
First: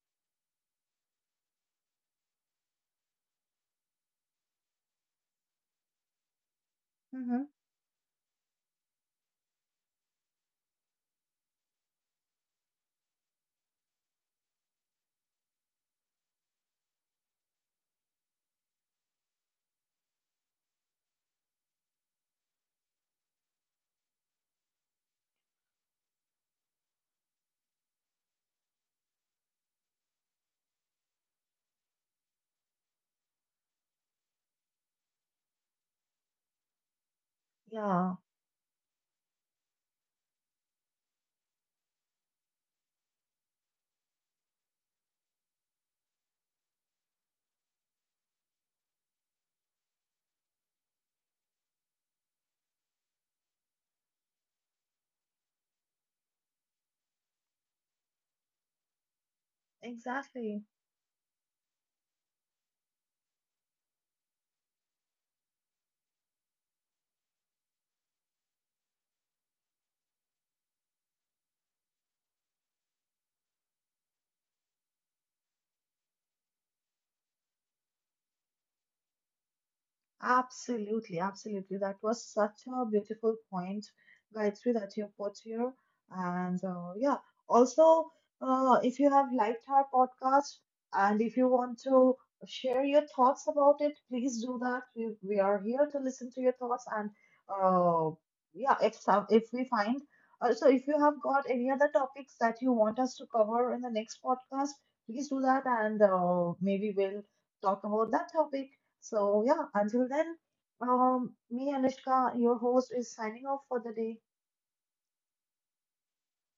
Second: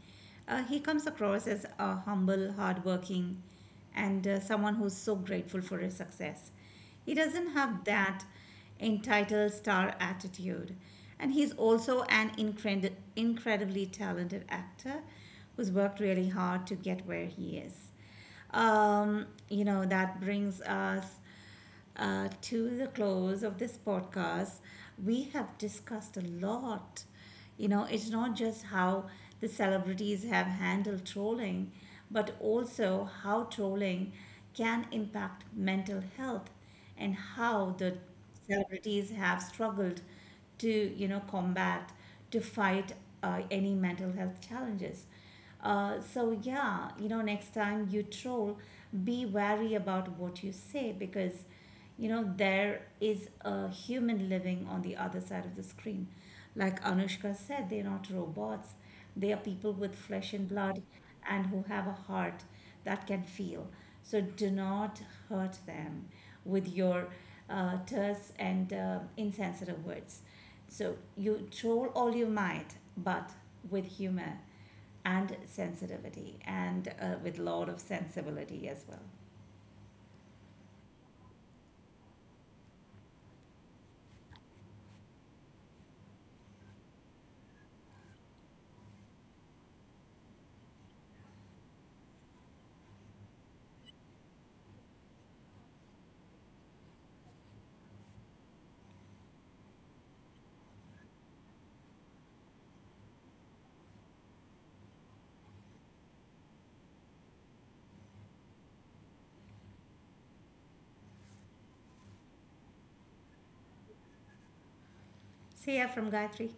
he comes across as a humble, hardworking, and someone who's so grateful for his success. He Mm-hmm. doesn't have that entitled star attitude, and he's also an incredibly talented actor who's worked really hard to get where he is. You know that brings us to the close of this podcast. We have discussed a lot. You know, it's not just how the celebrities have handled trolling, but also how trolling can impact mental health and how the Yeah, celebrities have struggled to, you know, combat, to fight any mental health challenges. So yeah, you know, next time you troll, be wary about what you say because, you know, there is a human living on the other side of the screen. Like Anushka said, they're not robots. They are people with flesh and exactly. blood and who have a heart that can feel. So do not hurt them with your terse and insensitive words. So you troll all you might, but with humor and sensitivity and with a lot of sensibility as well. Absolutely, absolutely. That was such a beautiful point, Gayatri, that you put here. And yeah, also, if you have liked our podcast and if you want to share your thoughts about it, please do that. We are here to listen to your thoughts. And uh, yeah, if we find also, if you have got any other topics that you want us to cover in the next podcast, please do that. And maybe we'll talk about that topic. So, yeah, until then, me, Anushka, your host, is signing off for the day. See ya from Gayatri.